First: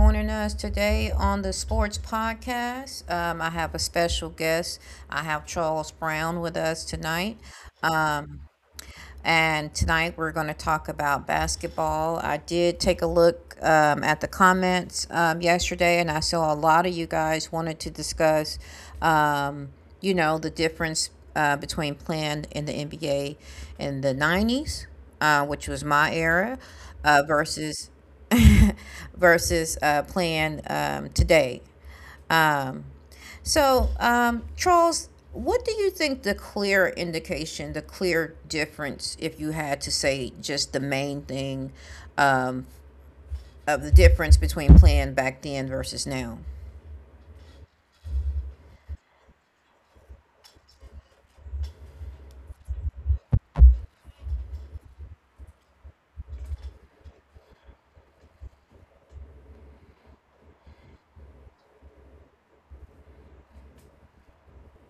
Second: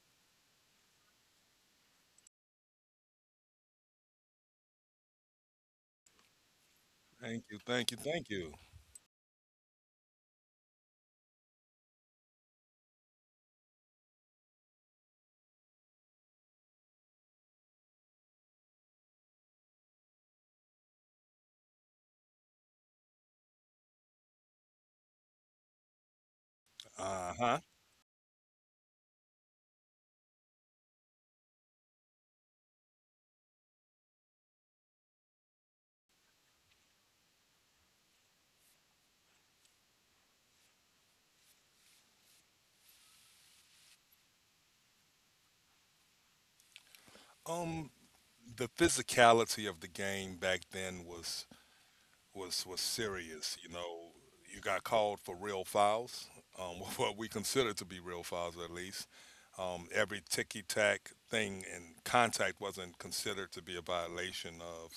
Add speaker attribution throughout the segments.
Speaker 1: joining us today on the Sports Podcast. I have a special guest. I have Charles Brown with us tonight.
Speaker 2: Thank you, thank you, thank
Speaker 1: Um,
Speaker 2: you.
Speaker 1: and tonight we're going to talk about basketball. I did take a look at the comments yesterday, and I saw a lot of you guys wanted to discuss, um, the difference between playing in the NBA in the '90s, which was my era,
Speaker 2: Uh-huh.
Speaker 1: versus versus playing today. Um, so, Charles, what do you think the clear indication, the clear difference, if you had to say just the main thing um, of the difference between plan back then versus now?
Speaker 2: Um, the physicality of the game back then was serious. You know, you got called for real fouls, what we consider to be real fouls at least. Every ticky tack thing and contact wasn't considered to be a violation of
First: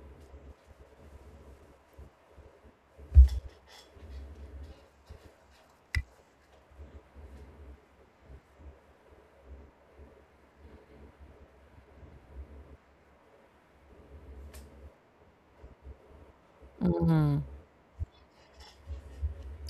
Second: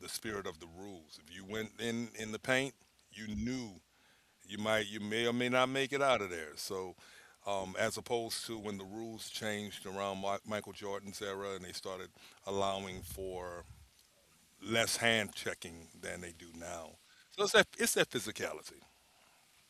Speaker 2: the spirit of the rules. If you went in the paint, you knew you might you may or may not make it out of there. So, as opposed to when the rules changed around Michael Jordan's era, and they started allowing for less hand checking than they do now. So it's that physicality.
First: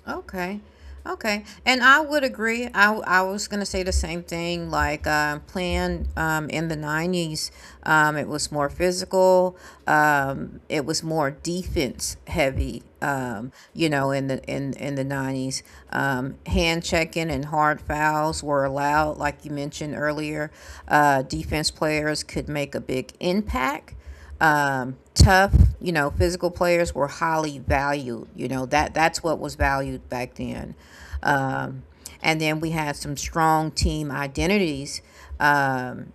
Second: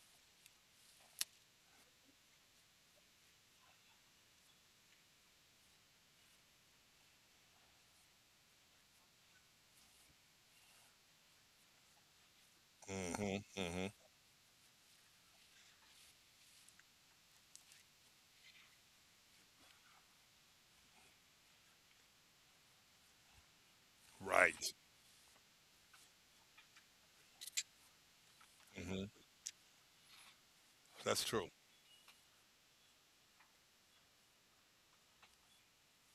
Speaker 1: Okay. Okay. And I would agree. I was going to say the same thing. Like, playing in the '90s, it was more physical, it was more defense heavy.
Speaker 2: hmm
Speaker 1: Um,
Speaker 2: hmm
Speaker 1: you know, in the in in the '90s, hand checking and hard fouls were allowed. Like you mentioned earlier, defense players could make a big impact
Speaker 2: Right.
Speaker 1: um, tough, physical players were highly valued. You know that
Speaker 2: hmm
Speaker 1: that's what was valued back then.
Speaker 2: That's true.
Speaker 1: Um, and then we had some strong team identities. Um,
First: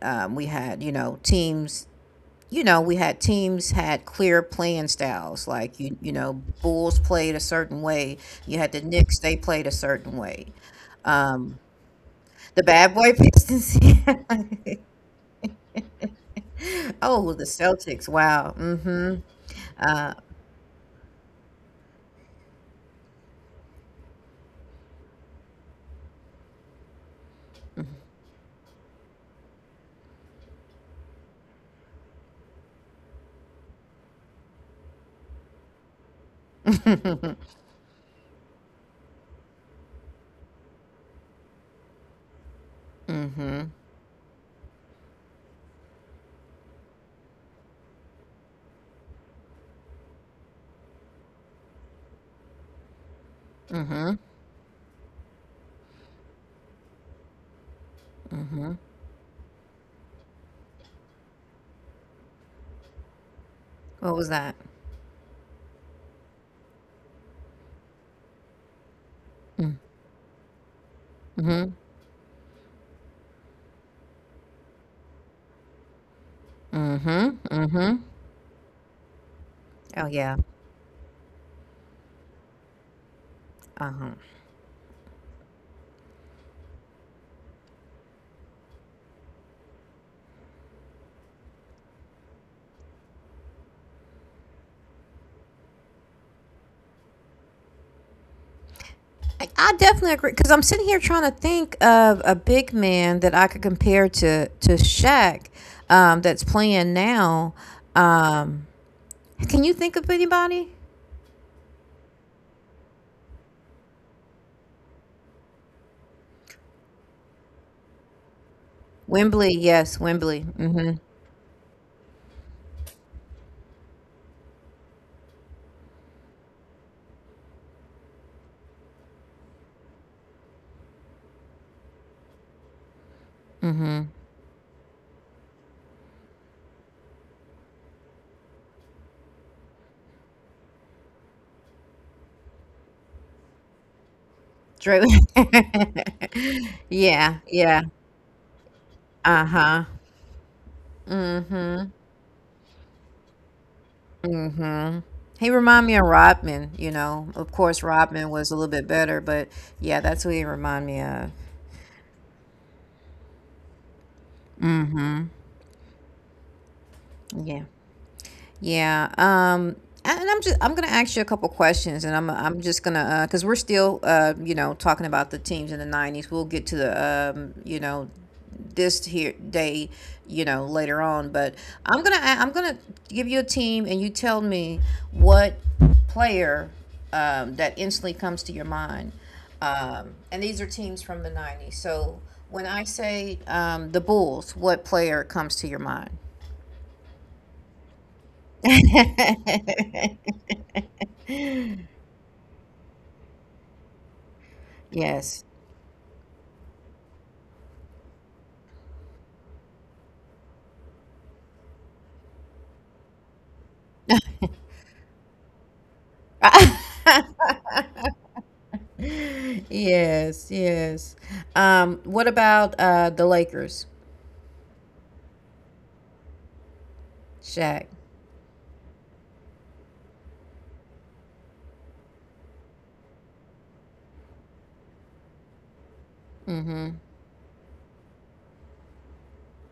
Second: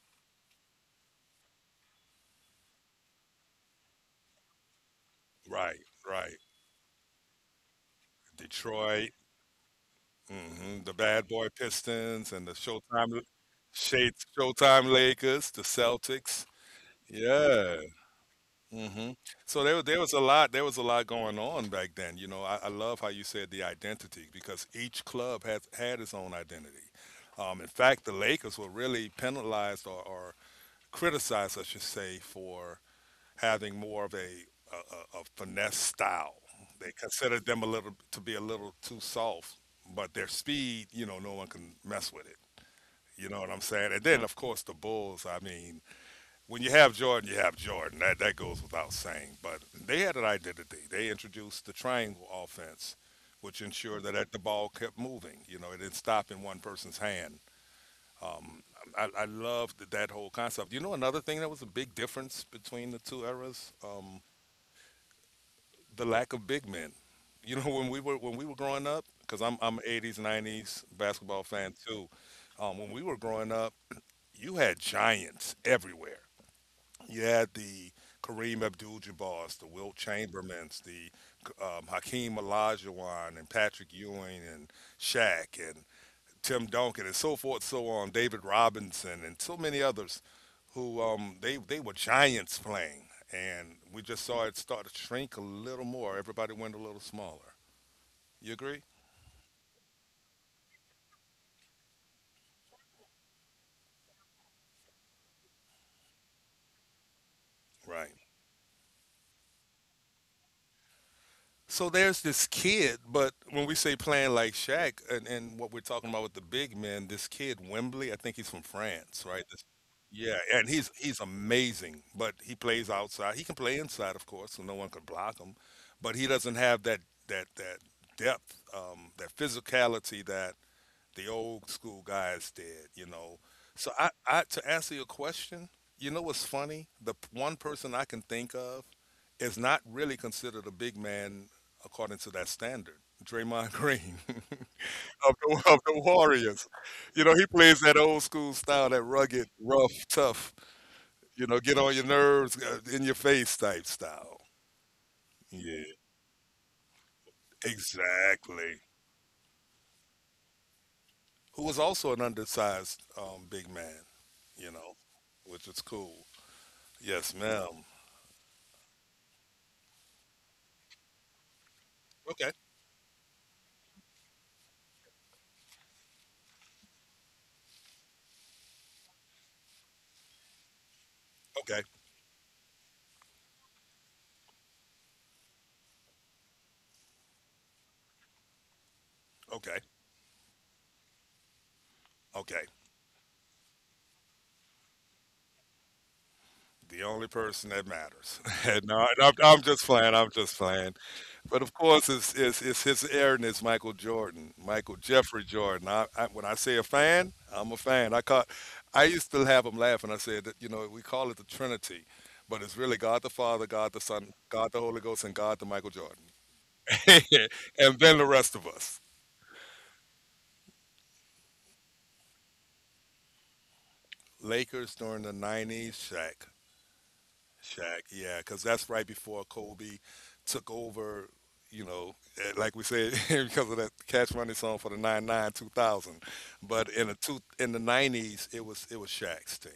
Speaker 1: we had, teams. We had teams had clear playing styles. Like
Speaker 2: Right.
Speaker 1: you, you know,
Speaker 2: Right.
Speaker 1: Bulls played a certain way. You had the
Speaker 2: Detroit.
Speaker 1: Knicks; they played a certain way.
Speaker 2: The Bad Boy
Speaker 1: Um,
Speaker 2: Pistons and the
Speaker 1: the Bad Boy
Speaker 2: Showtime
Speaker 1: Pistons.
Speaker 2: Shades,
Speaker 1: Like,
Speaker 2: Showtime Lakers, the Celtics.
Speaker 1: oh, the
Speaker 2: Yeah.
Speaker 1: Celtics. Wow. Mm-hmm.
Speaker 2: Mhm. So there was a lot, there was a lot going on back then. You know, I love how you said the identity, because each club has had its own identity. In fact, the Lakers were really penalized or criticized, I should say, for having more of a finesse style. They considered them a little to be a little too soft, but their speed, you know, no one can mess with it. You know what
Speaker 1: Mm-hmm.
Speaker 2: I'm saying? And then, of course, the Bulls. I mean, when you have Jordan, you have Jordan. That goes without saying. But they had an identity. They introduced the triangle offense, which ensured
Speaker 1: Mm-hmm.
Speaker 2: that the ball kept moving. You know, it didn't stop in one person's hand.
Speaker 1: Mhm.
Speaker 2: I loved that whole concept. You know, another thing that was a big difference between the two eras,
Speaker 1: What was that?
Speaker 2: the lack of big men. You know, when we were growing up, because I'm
Speaker 1: Mm.
Speaker 2: I'm 80s 90s basketball
Speaker 1: Mhm.
Speaker 2: fan too. When we were growing up, you had giants everywhere. You
Speaker 1: Mhm.
Speaker 2: had the
Speaker 1: Mhm.
Speaker 2: Kareem Abdul-Jabbars, the Wilt
Speaker 1: Oh yeah.
Speaker 2: Chambermans, the Hakeem Olajuwon, and Patrick
Speaker 1: Uh-huh.
Speaker 2: Ewing, and Shaq, and Tim Duncan, and so forth, so on. David Robinson, and so many others, who they were giants playing, and we just saw it start to shrink a little more. Everybody went a little smaller. You agree?
Speaker 1: I definitely agree because I'm sitting here trying to think of a big man that I could compare to Shaq, that's playing now.
Speaker 2: Right.
Speaker 1: Um, can you think of anybody?
Speaker 2: So there's this kid, but when we say playing like Shaq and what we're talking about with the big men, this kid Wembley, I think he's from France, right?
Speaker 1: Wembley,
Speaker 2: This,
Speaker 1: yes,
Speaker 2: yeah,
Speaker 1: Wembley.
Speaker 2: and he's
Speaker 1: Mhm.
Speaker 2: he's amazing, but he plays outside. He can play inside, of course, so no one can block him, but he doesn't have that that that depth, that physicality that the old school guys did, you know. So
Speaker 1: Mhm.
Speaker 2: I to answer your question, you know what's funny? One person I can think of is not really considered a big man according to that standard. Draymond Green
Speaker 1: Drew.
Speaker 2: of the Warriors. You know,
Speaker 1: Yeah.
Speaker 2: he plays
Speaker 1: Yeah.
Speaker 2: that old school style, that
Speaker 1: Uh
Speaker 2: rugged,
Speaker 1: huh.
Speaker 2: rough, tough, you know, get on your nerves, in your face type style.
Speaker 1: Mm-hmm. He
Speaker 2: Yeah,
Speaker 1: remind me of Rodman. Of course, Rodman was a little
Speaker 2: exactly.
Speaker 1: bit better, but yeah, that's who he remind me of.
Speaker 2: Who was also an undersized big man, you know,
Speaker 1: Mm-hmm.
Speaker 2: which was cool. Yes,
Speaker 1: Yeah.
Speaker 2: ma'am.
Speaker 1: Yeah. And I'm gonna ask you a couple questions, and I'm
Speaker 2: Okay,
Speaker 1: I'm just gonna because we're still talking about the teams in the '90s. We'll get to the this here day later on, but
Speaker 2: okay,
Speaker 1: I'm gonna give you a team, and you tell me what player that instantly comes to your mind.
Speaker 2: okay,
Speaker 1: And these are teams from the '90s. So
Speaker 2: okay.
Speaker 1: when I say the Bulls, what player comes to your mind?
Speaker 2: The only person that matters. And no, and I'm just playing. I'm just playing. But of course, it's his Aaron is Michael Jordan, Michael Jeffrey
Speaker 1: Yes.
Speaker 2: Jordan. When I say a fan, I'm a fan. I caught. I used to have him laugh, and I said that you know we call it the Trinity, but it's really God the Father, God the Son, God the Holy Ghost, and God the Michael Jordan, and then the rest of us.
Speaker 1: Yes, yes. What about the Lakers,
Speaker 2: Lakers during the '90s, Shaq.
Speaker 1: Shaq?
Speaker 2: Shaq, yeah, because that's right before Kobe took over. You know, eh, like we said, because of that Cash Money song for the '99-2000. But
Speaker 1: Mm-hmm.
Speaker 2: in '90s, it was Shaq's team.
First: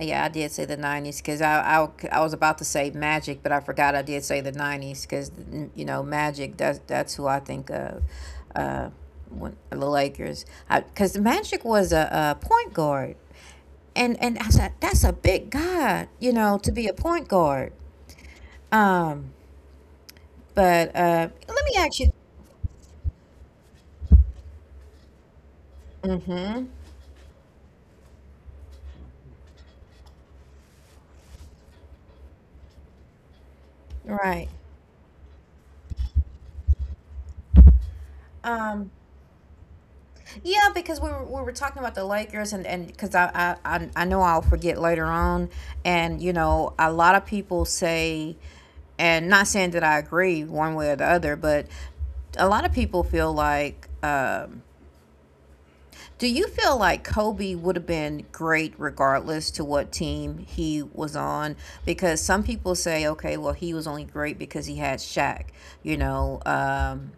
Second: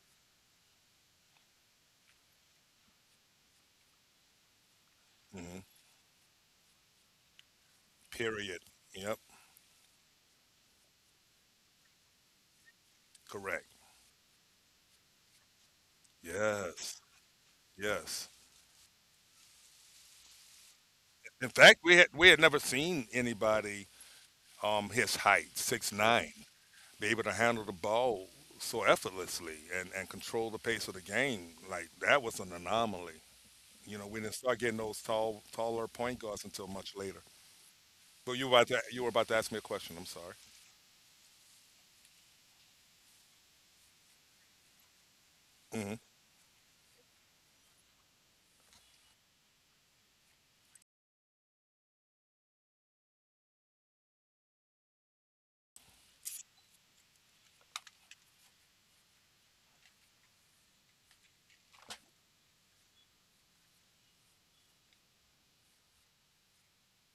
Speaker 1: Yeah, I did say the '90s because I was about to say Magic, but I forgot I did say the '90s because
Speaker 2: hmm
Speaker 1: you know Magic. That's who I think of.
Speaker 2: Period.
Speaker 1: Uh,
Speaker 2: Yep.
Speaker 1: the Lakers, because the Magic was a point guard,
Speaker 2: Correct.
Speaker 1: and I said that's a big guy, you know, to be a
Speaker 2: Yes.
Speaker 1: point guard.
Speaker 2: Yes.
Speaker 1: Um, but
Speaker 2: In
Speaker 1: let me
Speaker 2: fact, we
Speaker 1: ask you.
Speaker 2: had we had never seen anybody his height 6'9"
Speaker 1: Mm-hmm.
Speaker 2: be able to handle the ball so effortlessly and control the pace of the game. Like that was an anomaly. You know, we didn't
Speaker 1: Right.
Speaker 2: start getting those taller point guards until much later. But
Speaker 1: Um,
Speaker 2: you were about to ask me a question. I'm sorry.
Speaker 1: yeah, because we were talking about the Lakers and because I know I'll forget later on,
Speaker 2: hmm
Speaker 1: and you know a lot of people say, and not saying that I agree one way or the other, but a lot of people feel like, do you feel like Kobe would have been great regardless to what team he was on? Because some people say, okay, well he was only great because he had Shaq, you know. Um,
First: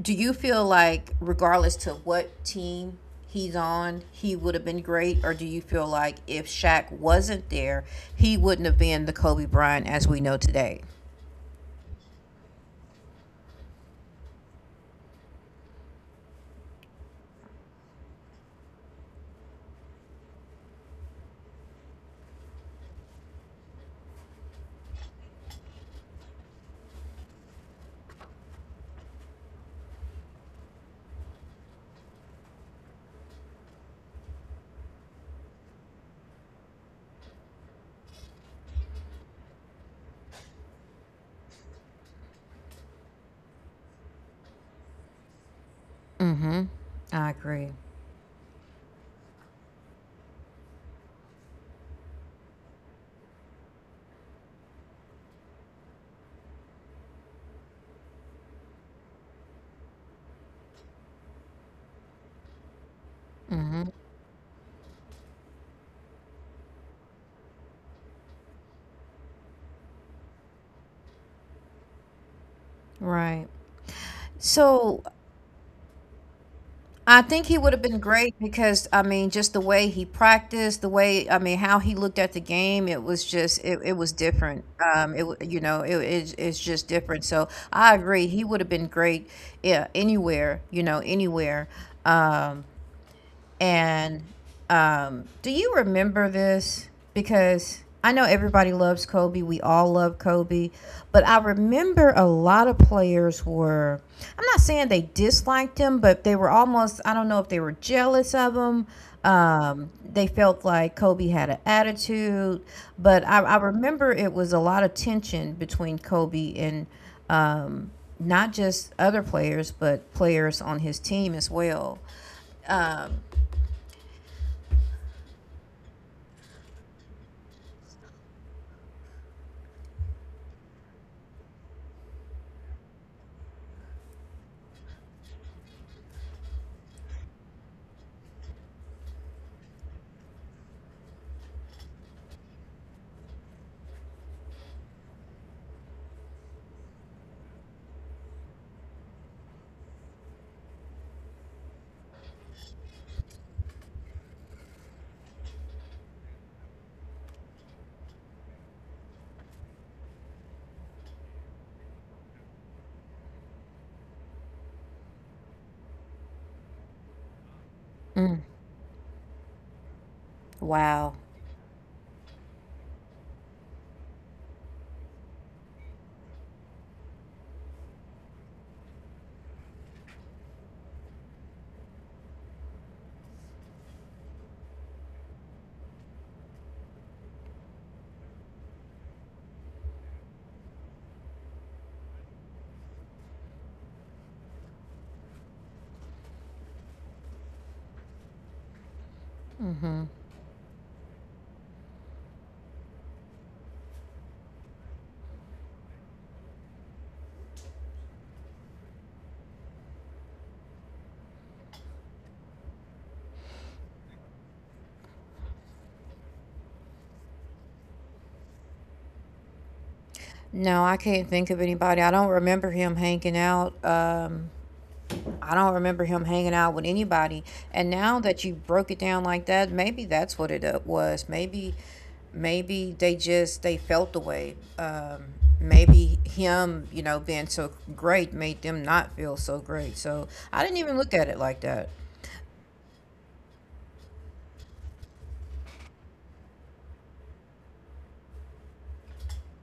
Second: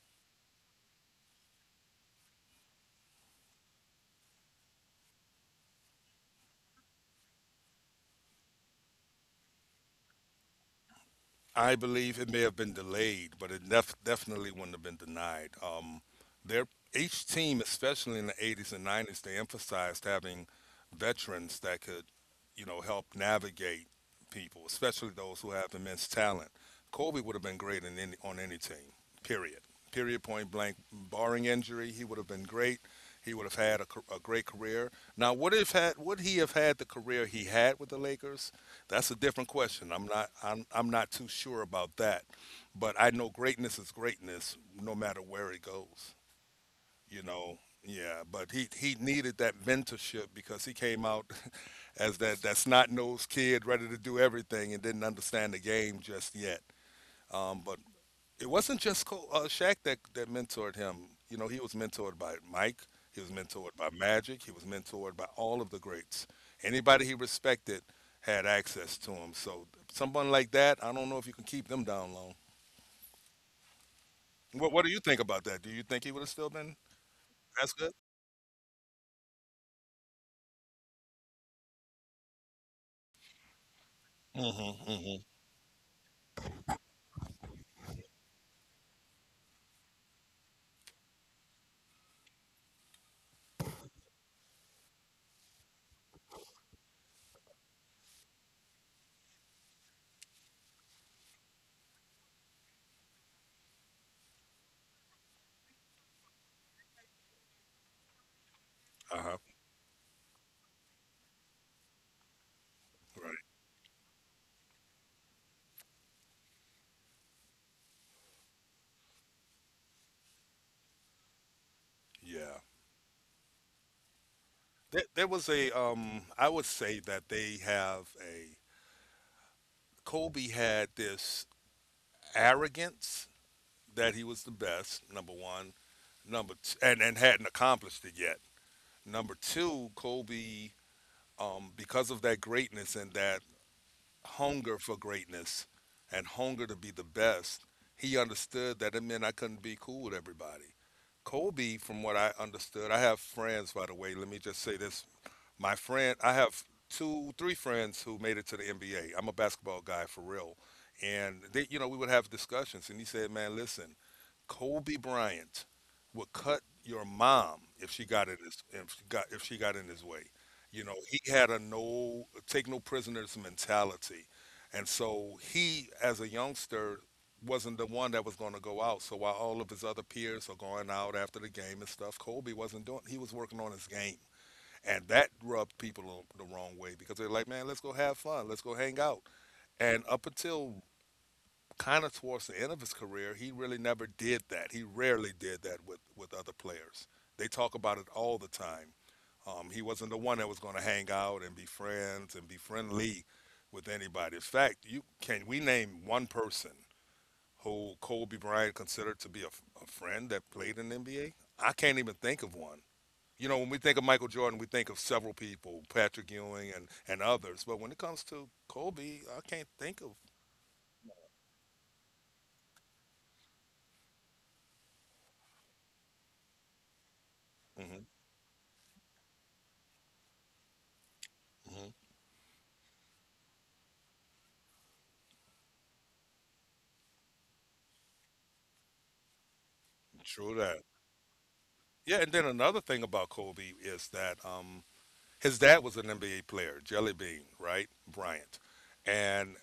Speaker 1: do you feel like regardless to what team he's on, he would have been great, or do you feel like if Shaq wasn't there, he wouldn't have been the Kobe Bryant as we know today?
Speaker 2: I believe it may have been delayed, but it definitely wouldn't have been denied. Their Each team, especially in the 80s and 90s, they emphasized having veterans that could, you know, help navigate people, especially those who have immense talent. Kobe would have been great on any team, period. Period, point blank. Barring injury, he would have been great. He would have had a great career. Now, would if had would he have had the career he had with the Lakers? That's a different question. I'm not too sure about that, but I know greatness is greatness, no matter where it goes,
Speaker 1: Mm-hmm.
Speaker 2: you
Speaker 1: I
Speaker 2: know.
Speaker 1: agree.
Speaker 2: Yeah, but he needed that mentorship, because he came out as that snot nosed kid ready to do everything and didn't understand the game just yet. But it wasn't just Shaq that mentored him. You know, he was mentored by Mike. He was mentored by
Speaker 1: Mm-hmm.
Speaker 2: Magic. He was mentored by all of the greats. Anybody he respected had access to him. So someone like that, I don't know if you can keep them down long.
Speaker 1: Right.
Speaker 2: What do you
Speaker 1: So
Speaker 2: think about that? Do you think he would have still been
Speaker 1: I think he
Speaker 2: as
Speaker 1: would have
Speaker 2: good?
Speaker 1: been great because I mean, just the way he practiced, the way I mean, how he looked at the game, it was just it, it was different.
Speaker 2: Mm-hmm. Mm-hmm.
Speaker 1: It wa- you know it, it it's just different. So I agree, he would have been great, yeah, anywhere you know anywhere. Um, and do you remember this? Because I know everybody loves Kobe. We all love Kobe. But I remember a lot of players were, I'm not saying they disliked him, but they were almost, I don't know if they were jealous of him.
Speaker 2: Uh
Speaker 1: They felt like Kobe had an attitude. But
Speaker 2: huh.
Speaker 1: I remember it was a lot of tension between Kobe and um, not just other players, but players on his team as well.
Speaker 2: Yeah. There was I would say that they have Kobe had this arrogance that he was the best, number one. Number two, and hadn't accomplished it yet. Number two, Kobe, because of that greatness and that hunger for greatness and hunger to be the best, he understood that it meant I couldn't be cool with everybody. Kobe, from what I understood, I have friends, by the way. Let me just say this. My friend, I have two, three friends who made it to the NBA. I'm a basketball guy for real. And they, you know, we would have discussions, and he said, "Man, listen, Kobe Bryant would cut your mom if she got in
Speaker 1: Mm.
Speaker 2: his if she got in his way." You know,
Speaker 1: Wow.
Speaker 2: he had a no take no prisoners mentality. And so he, as a youngster, wasn't the one that was going to go out. So while all of his other peers are going out after the game and stuff, Kobe wasn't doing he was working on his game. And that rubbed people the wrong way, because they're like, man, let's go have fun. Let's go hang out. And up until kind of towards the end of his career, he really never did that. He rarely did that with other players. They talk about it all the time. He
Speaker 1: Mm-hmm.
Speaker 2: wasn't the one that was going to hang out and be friends and be friendly with anybody. In fact, you can we name one person who Kobe Bryant considered to be a friend that played in the NBA? I can't even think of one. You know, when we think of Michael Jordan, we think of several people, Patrick Ewing and others. But when it comes to Kobe, I can't think of.
Speaker 1: No, I can't think of anybody. I don't remember him hanging out. I don't remember him hanging out with anybody. And
Speaker 2: hmm
Speaker 1: now that you broke it down like that, maybe that's what it was. Maybe,
Speaker 2: hmm
Speaker 1: maybe they felt the way. Maybe him, being so great made them not feel so great. So
Speaker 2: True
Speaker 1: I didn't
Speaker 2: that.
Speaker 1: even look at it like that.
Speaker 2: Yeah, and then another thing about Kobe is that his dad was an NBA player, Jelly Bean, right? Bryant. And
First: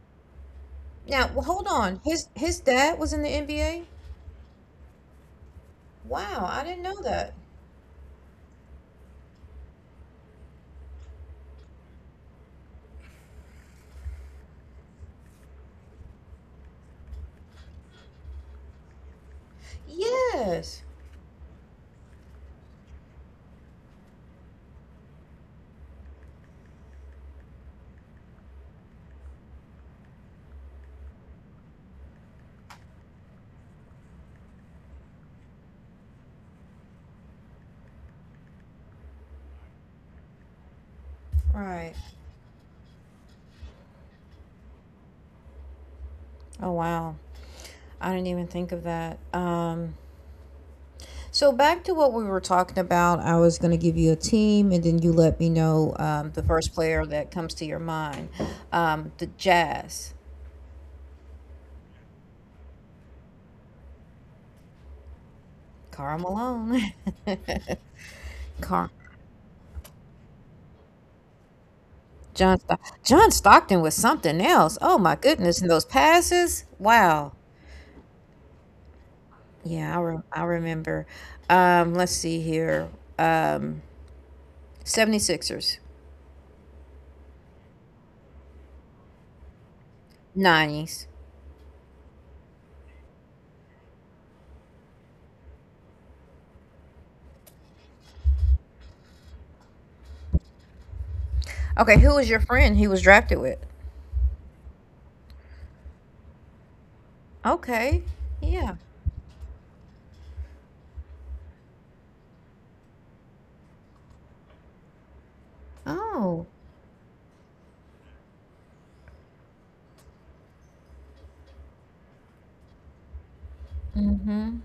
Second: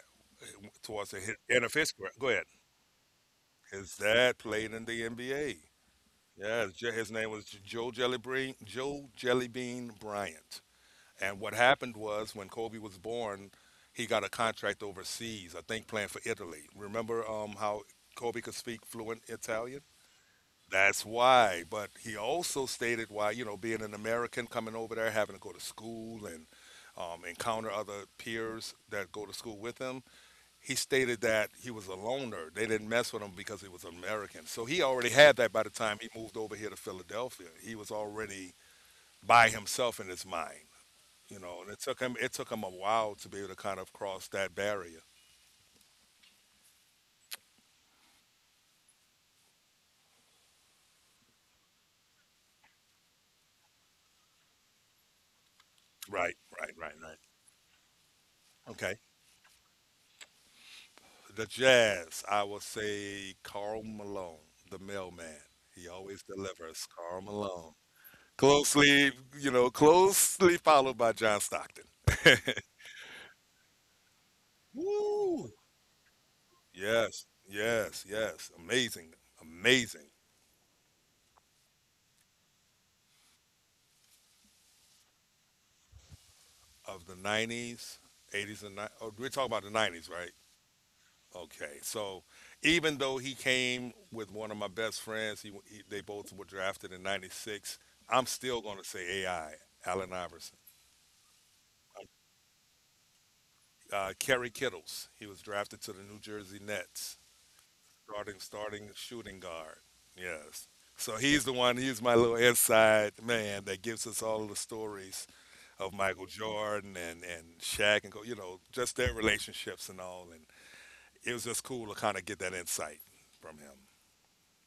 Speaker 2: towards the
Speaker 1: Now,
Speaker 2: hit-
Speaker 1: well,
Speaker 2: end
Speaker 1: hold
Speaker 2: of his
Speaker 1: on.
Speaker 2: career,
Speaker 1: His
Speaker 2: go ahead.
Speaker 1: his dad was in the NBA.
Speaker 2: His dad played in the NBA.
Speaker 1: Wow, I
Speaker 2: Yeah,
Speaker 1: didn't know
Speaker 2: his name
Speaker 1: that.
Speaker 2: was Joe Jelly Bean, Joe Jellybean Bryant. And what happened was when Kobe was born, he got a contract overseas, I think playing for Italy. Remember how Kobe could speak fluent Italian?
Speaker 1: Yes.
Speaker 2: That's why. But he also stated why, you know, being an American coming over there, having to go to school and encounter other peers that go to school with him, he stated that he was a loner. They didn't mess with him because he was American. So he already had that by the time he moved over here to Philadelphia. He was already by himself in his mind. You know, and
Speaker 1: Right.
Speaker 2: it took him a while to be able to kind of cross that barrier.
Speaker 1: Oh wow. I didn't even think of that. So back to what we were talking about, I was going to give you a team, and then you let me know
Speaker 2: Right,
Speaker 1: the first
Speaker 2: right, right,
Speaker 1: player
Speaker 2: right.
Speaker 1: that comes to your mind.
Speaker 2: Okay.
Speaker 1: The Jazz,
Speaker 2: The Jazz, I will say Carl Malone, the mailman. He
Speaker 1: Karl
Speaker 2: always delivers,
Speaker 1: Malone,
Speaker 2: Carl Malone.
Speaker 1: Carl,
Speaker 2: Closely, you know, closely followed by John Stockton.
Speaker 1: John Stockton was something else. Oh my
Speaker 2: Woo!
Speaker 1: goodness, and those passes,
Speaker 2: Yes,
Speaker 1: wow.
Speaker 2: yes, yes. Amazing,
Speaker 1: Yeah, I,
Speaker 2: amazing.
Speaker 1: re- I remember. Let's see here. Um, 76ers,
Speaker 2: Of the 90s, 80s, and 90s. Oh, we're talking about the 90s, right?
Speaker 1: '90s.
Speaker 2: Okay, so even though he came with one of my best friends, he they both were drafted in '96. I'm still going to say AI, Allen Iverson.
Speaker 1: Okay, who was your friend he was drafted with?
Speaker 2: Kerry Kittles, he was drafted to the New Jersey Nets,
Speaker 1: Okay,
Speaker 2: starting
Speaker 1: yeah.
Speaker 2: starting shooting guard. Yes, so he's the one. He's my little inside man that gives us all of the stories of Michael
Speaker 1: Oh.
Speaker 2: Jordan and Shaq and go, you know, just their relationships and all. And it was just cool to kind of get that insight from
Speaker 1: Hmm.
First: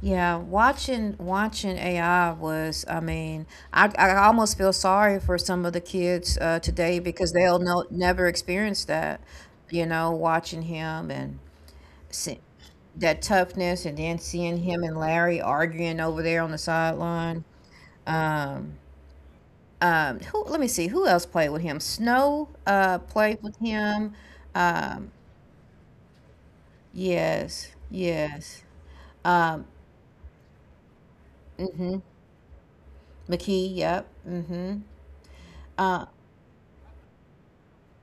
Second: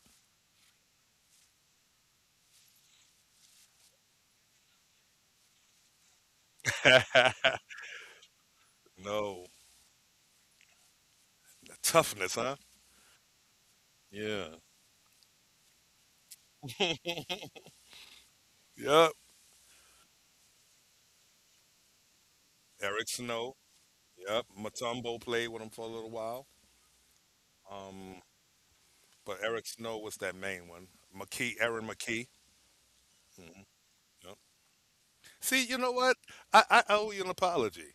Speaker 1: Yeah, watching AI was, I mean, I almost feel sorry for some of the kids
Speaker 2: him.
Speaker 1: today because they'll no, never experience that,
Speaker 2: No.
Speaker 1: watching him and
Speaker 2: Toughness,
Speaker 1: see,
Speaker 2: huh?
Speaker 1: that toughness and then seeing
Speaker 2: Yeah.
Speaker 1: him and Larry arguing over there on the sideline. Um,
Speaker 2: Yep.
Speaker 1: who, let me see, who else played with him? Snow
Speaker 2: Eric
Speaker 1: played with
Speaker 2: Snow.
Speaker 1: him.
Speaker 2: Yep.
Speaker 1: Um,
Speaker 2: Matumbo played with him for a little while.
Speaker 1: yes,
Speaker 2: Um,
Speaker 1: yes.
Speaker 2: but
Speaker 1: Um,
Speaker 2: Eric Snow was that main one. McKee, Aaron
Speaker 1: mhm.
Speaker 2: McKee. Hmm.
Speaker 1: McKee, yep.
Speaker 2: Yep.
Speaker 1: Mm-hmm.
Speaker 2: See, you know
Speaker 1: Uh,
Speaker 2: what? I owe you an apology.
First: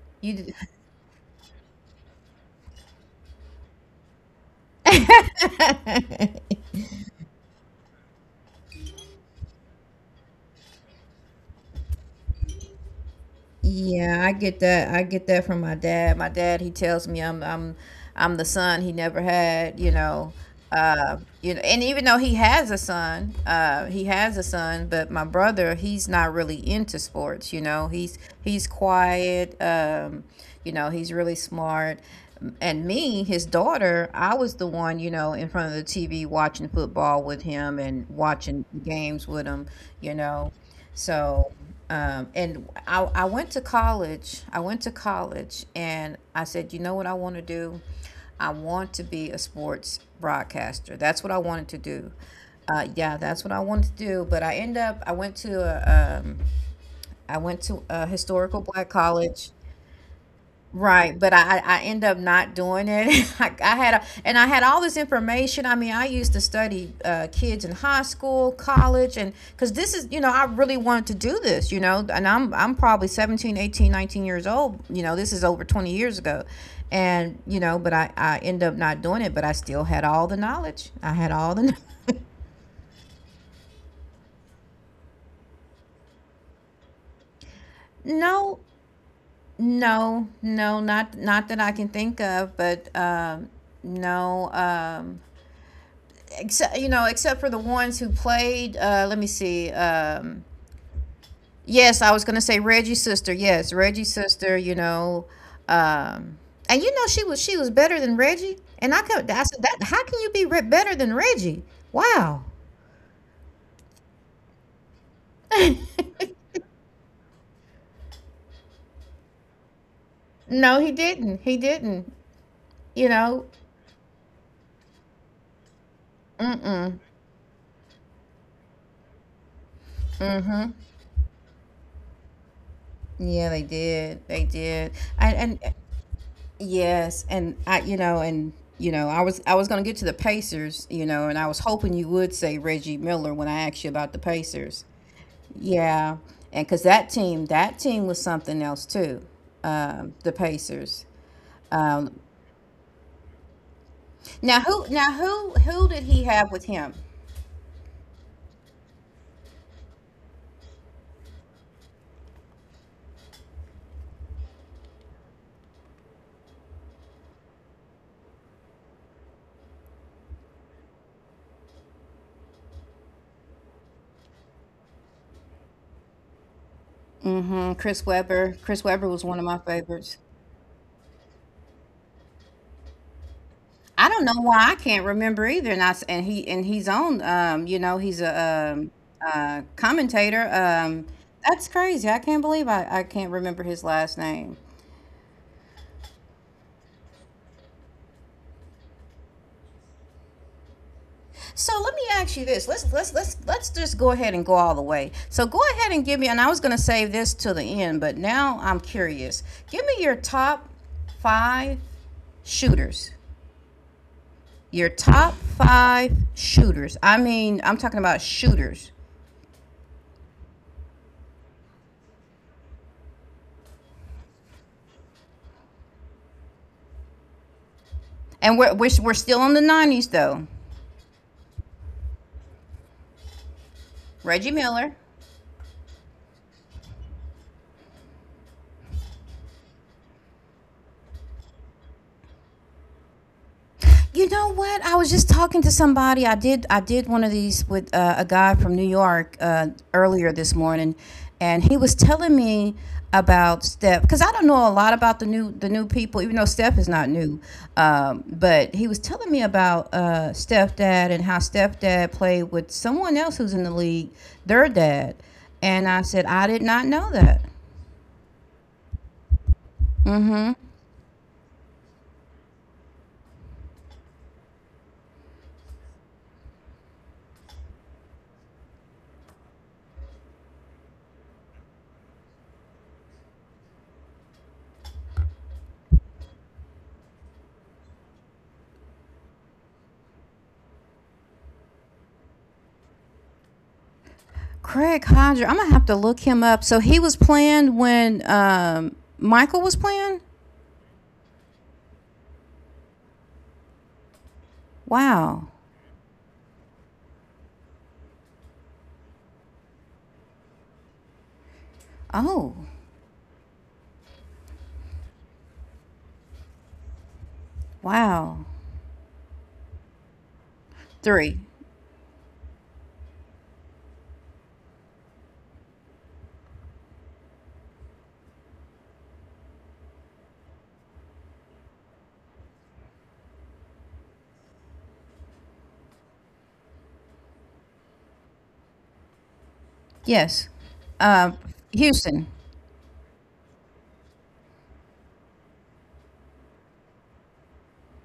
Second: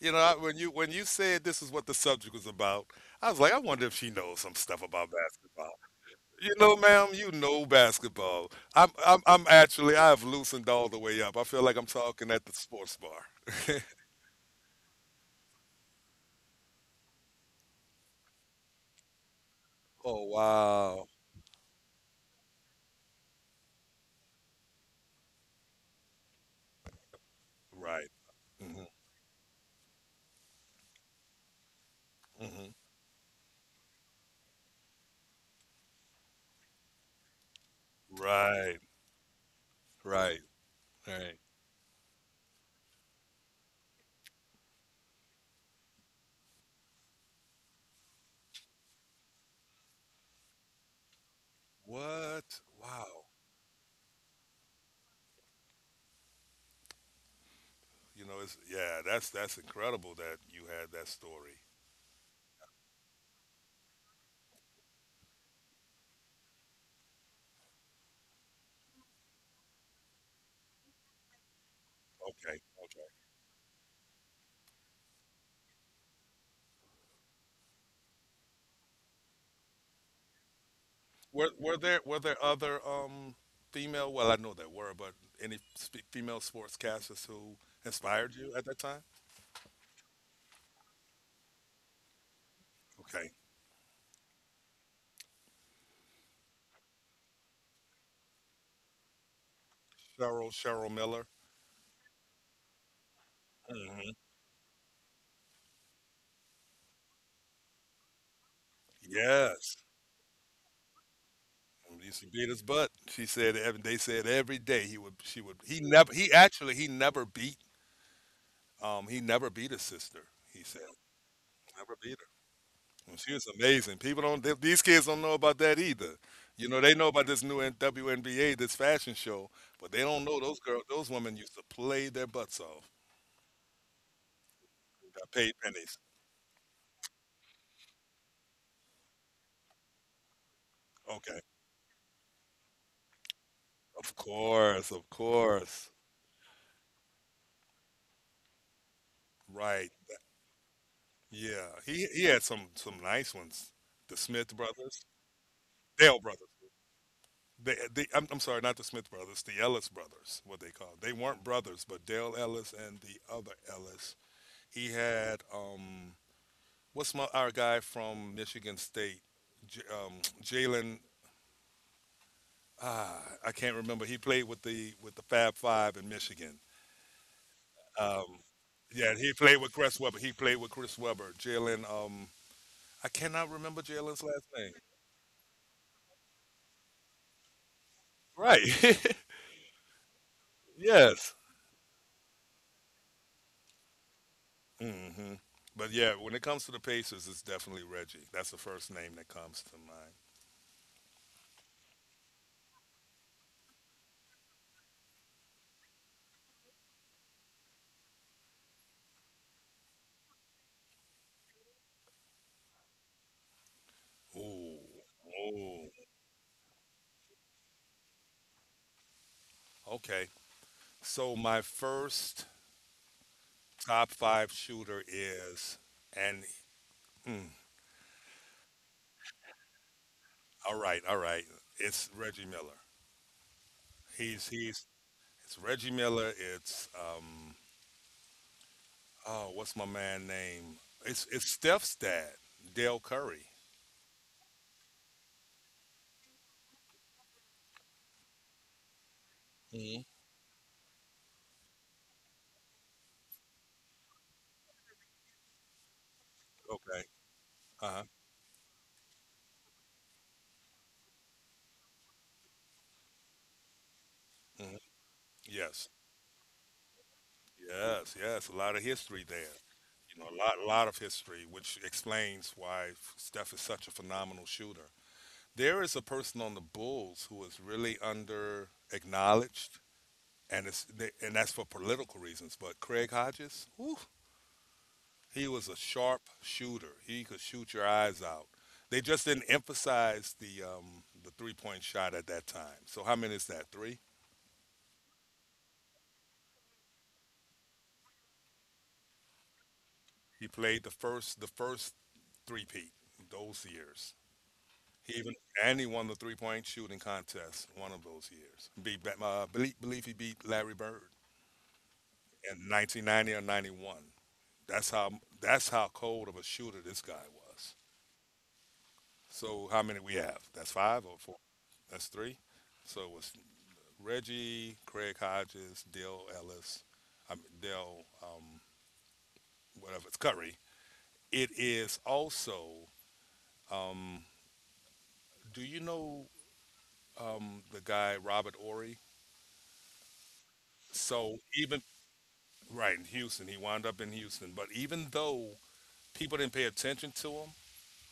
Speaker 2: You know, I,
Speaker 1: you
Speaker 2: when you said this is what the subject was about, I was like, I wonder if she knows some stuff about basketball.
Speaker 1: did.
Speaker 2: You know, ma'am, you know basketball. I'm actually I've loosened all the way up. I feel like I'm talking at the sports bar.
Speaker 1: Yeah, I get that. I get that from my dad. My dad, he tells me I'm the son he never had, you
Speaker 2: Oh
Speaker 1: know.
Speaker 2: wow!
Speaker 1: And even though he has a son, he has a son, but my brother, he's not really into sports.
Speaker 2: Right.
Speaker 1: He's
Speaker 2: Mm-hmm.
Speaker 1: quiet. He's really smart. M-
Speaker 2: Mhm.
Speaker 1: And me, his daughter, I was the one, in front of the TV watching football with him and watching
Speaker 2: Right,
Speaker 1: games with him, you
Speaker 2: right,
Speaker 1: know.
Speaker 2: right.
Speaker 1: So, and I went to college. I went to college and I said, you know what I want to do? I want to be a sports broadcaster. That's what I wanted to do.
Speaker 2: What?
Speaker 1: Yeah,
Speaker 2: Wow.
Speaker 1: that's what I wanted to do. But I end up, I went to a
Speaker 2: You know, it's
Speaker 1: historical black
Speaker 2: yeah,
Speaker 1: college.
Speaker 2: that's incredible that you had that
Speaker 1: Right, but
Speaker 2: story.
Speaker 1: I end up not doing it. And I had all this information. I mean, I used to study kids in high school, college, and because this is, I really wanted to do this, and
Speaker 2: Okay,
Speaker 1: I'm
Speaker 2: okay.
Speaker 1: probably 17, 18, 19 years old. You know, this is over 20 years ago. And, but I end up not doing it, but I still had all the knowledge. I had
Speaker 2: Were
Speaker 1: all
Speaker 2: were
Speaker 1: the
Speaker 2: there were there other female? Well, I know there were, but any female sportscasters who inspired you at
Speaker 1: No,
Speaker 2: that time?
Speaker 1: no, no, not that I can think of, but
Speaker 2: Okay,
Speaker 1: no, except except for the ones who played. Let me see. Um,
Speaker 2: Cheryl Miller.
Speaker 1: yes, I was gonna say Reggie's sister. Yes,
Speaker 2: Hmm.
Speaker 1: Reggie's sister. Um, and you know she was better than Reggie. And I said
Speaker 2: Yes.
Speaker 1: that how can you be better than Reggie?
Speaker 2: And he used to
Speaker 1: Wow.
Speaker 2: beat his butt. She said every they said every day he would she would he never he actually he never beat his sister. He said
Speaker 1: No, he didn't. He
Speaker 2: never beat
Speaker 1: didn't.
Speaker 2: her.
Speaker 1: You
Speaker 2: Well, she was
Speaker 1: know.
Speaker 2: amazing. People don't, these kids don't know about that either.
Speaker 1: Mm
Speaker 2: You know, they
Speaker 1: mm.
Speaker 2: know about this new WNBA, this fashion show, but they don't know
Speaker 1: Mm
Speaker 2: those
Speaker 1: hmm.
Speaker 2: girls, those women used to play their butts off.
Speaker 1: Yeah, they did. They did.
Speaker 2: Got paid
Speaker 1: And
Speaker 2: pennies.
Speaker 1: Yes, and I, and I was going to get to the Pacers,
Speaker 2: Okay.
Speaker 1: and I was hoping you would say Reggie Miller when I asked you
Speaker 2: Of
Speaker 1: about the Pacers.
Speaker 2: course, of course.
Speaker 1: Yeah, and because that team was something else too.
Speaker 2: Right.
Speaker 1: The Pacers.
Speaker 2: Yeah.
Speaker 1: Um,
Speaker 2: He had some nice ones. The Smith
Speaker 1: now who,
Speaker 2: brothers,
Speaker 1: now who, who did
Speaker 2: Dale
Speaker 1: he
Speaker 2: brothers.
Speaker 1: have with him?
Speaker 2: I'm sorry, not the Smith brothers, the Ellis brothers, what they called. They weren't brothers, but Dale Ellis and the other Ellis. He had what's my our guy from Michigan State, J- um, Jalen? Ah, I can't remember. He played with the Fab Five in Michigan.
Speaker 1: Hmm. Chris
Speaker 2: Um,
Speaker 1: Webber. Chris
Speaker 2: yeah,
Speaker 1: Webber
Speaker 2: he
Speaker 1: was one of
Speaker 2: played
Speaker 1: my
Speaker 2: with Chris Webber.
Speaker 1: favorites.
Speaker 2: He played with Chris Webber. Jalen. I cannot remember
Speaker 1: I
Speaker 2: Jalen's
Speaker 1: don't
Speaker 2: last
Speaker 1: know
Speaker 2: name.
Speaker 1: why I can't remember either. And I s- and he and he's on. He's a
Speaker 2: Right.
Speaker 1: commentator. Um,
Speaker 2: Yes.
Speaker 1: that's crazy. I can't believe I can't remember his last name.
Speaker 2: Hmm. But yeah, when it comes to the Pacers, it's definitely Reggie. That's the first name that comes to mind.
Speaker 1: So let me ask you this. Let's just go ahead and go all the way. So go ahead and give me. And I was going to save this till the end, but now I'm curious. Give me your top five shooters. Your
Speaker 2: Ooh.
Speaker 1: top
Speaker 2: Ooh.
Speaker 1: five shooters. I mean, I'm talking about shooters.
Speaker 2: Okay. So my first top five shooter is, and hmm,
Speaker 1: And we're still in the '90s though.
Speaker 2: all right, all right. It's Reggie Miller. He's
Speaker 1: Reggie
Speaker 2: he's
Speaker 1: Miller.
Speaker 2: it's Reggie Miller. It's oh what's my man name? It's Steph's dad, Dale Curry.
Speaker 1: You know what? I was just talking to somebody. I did. I did one of these with a guy from New York,
Speaker 2: Hmm.
Speaker 1: earlier this morning, and he was telling me about Steph because I don't know a lot about the new people, even though Steph is
Speaker 2: Okay.
Speaker 1: not new.
Speaker 2: Uh huh.
Speaker 1: But he was telling me about Steph dad and how Steph dad played with someone else who's in the league, their
Speaker 2: Hmm.
Speaker 1: dad,
Speaker 2: Yes.
Speaker 1: and I said I did not know that.
Speaker 2: Yes. Yes. A lot of history there. You know, a lot
Speaker 1: Mm-hmm.
Speaker 2: lot of history, which explains why Steph is such a phenomenal shooter. There is a person on the Bulls who is really under acknowledged, and that's for political reasons. But Craig Hodges, whew, he was a sharp shooter. He could shoot your eyes out. They just didn't emphasize the three-point shot at that time. So how many is that? Three.
Speaker 1: Craig Hodger. I'm gonna have to look him up. So he was playing when Michael was playing.
Speaker 2: He played the first three peat those years. He even
Speaker 1: Wow.
Speaker 2: and he won the three-point shooting contest one of those years. Beat believe he beat Larry Bird
Speaker 1: Oh,
Speaker 2: in 1990 or 91. That's how that's how cold of a shooter this guy was.
Speaker 1: wow.
Speaker 2: So how many we have? That's five or four.
Speaker 1: Three.
Speaker 2: That's three. So it was Reggie, Craig Hodges, Dale Ellis, Dale, whatever it's Curry. It is also. Do you know the guy Robert Ory?
Speaker 1: Yes.
Speaker 2: So
Speaker 1: Uh,
Speaker 2: even
Speaker 1: Houston.
Speaker 2: right in Houston, he wound up in Houston. But even though people didn't pay attention to him,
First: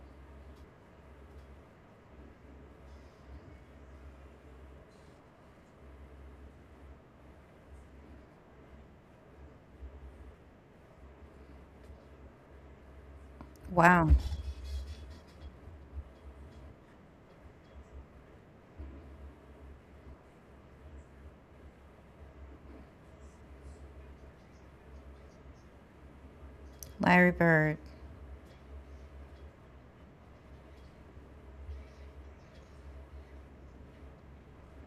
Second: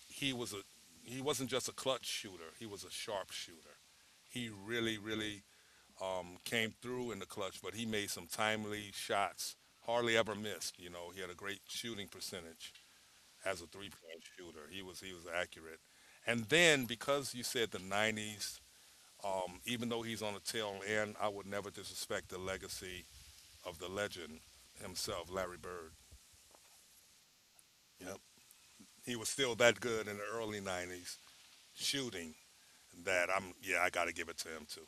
Speaker 2: he was a he wasn't just a clutch shooter. He was a sharp shooter. He really came through in the clutch, but he made some timely shots. Hardly ever missed. You know, he had a great shooting percentage as a
Speaker 1: Wow.
Speaker 2: three-point shooter. He was accurate. And then because you said the 90s, even though he's on the tail end, I would never disrespect the legacy of the legend himself, Larry Bird.
Speaker 1: Larry Bird.
Speaker 2: Yep. He was still that good in the early 90s shooting that I got to give it to him too.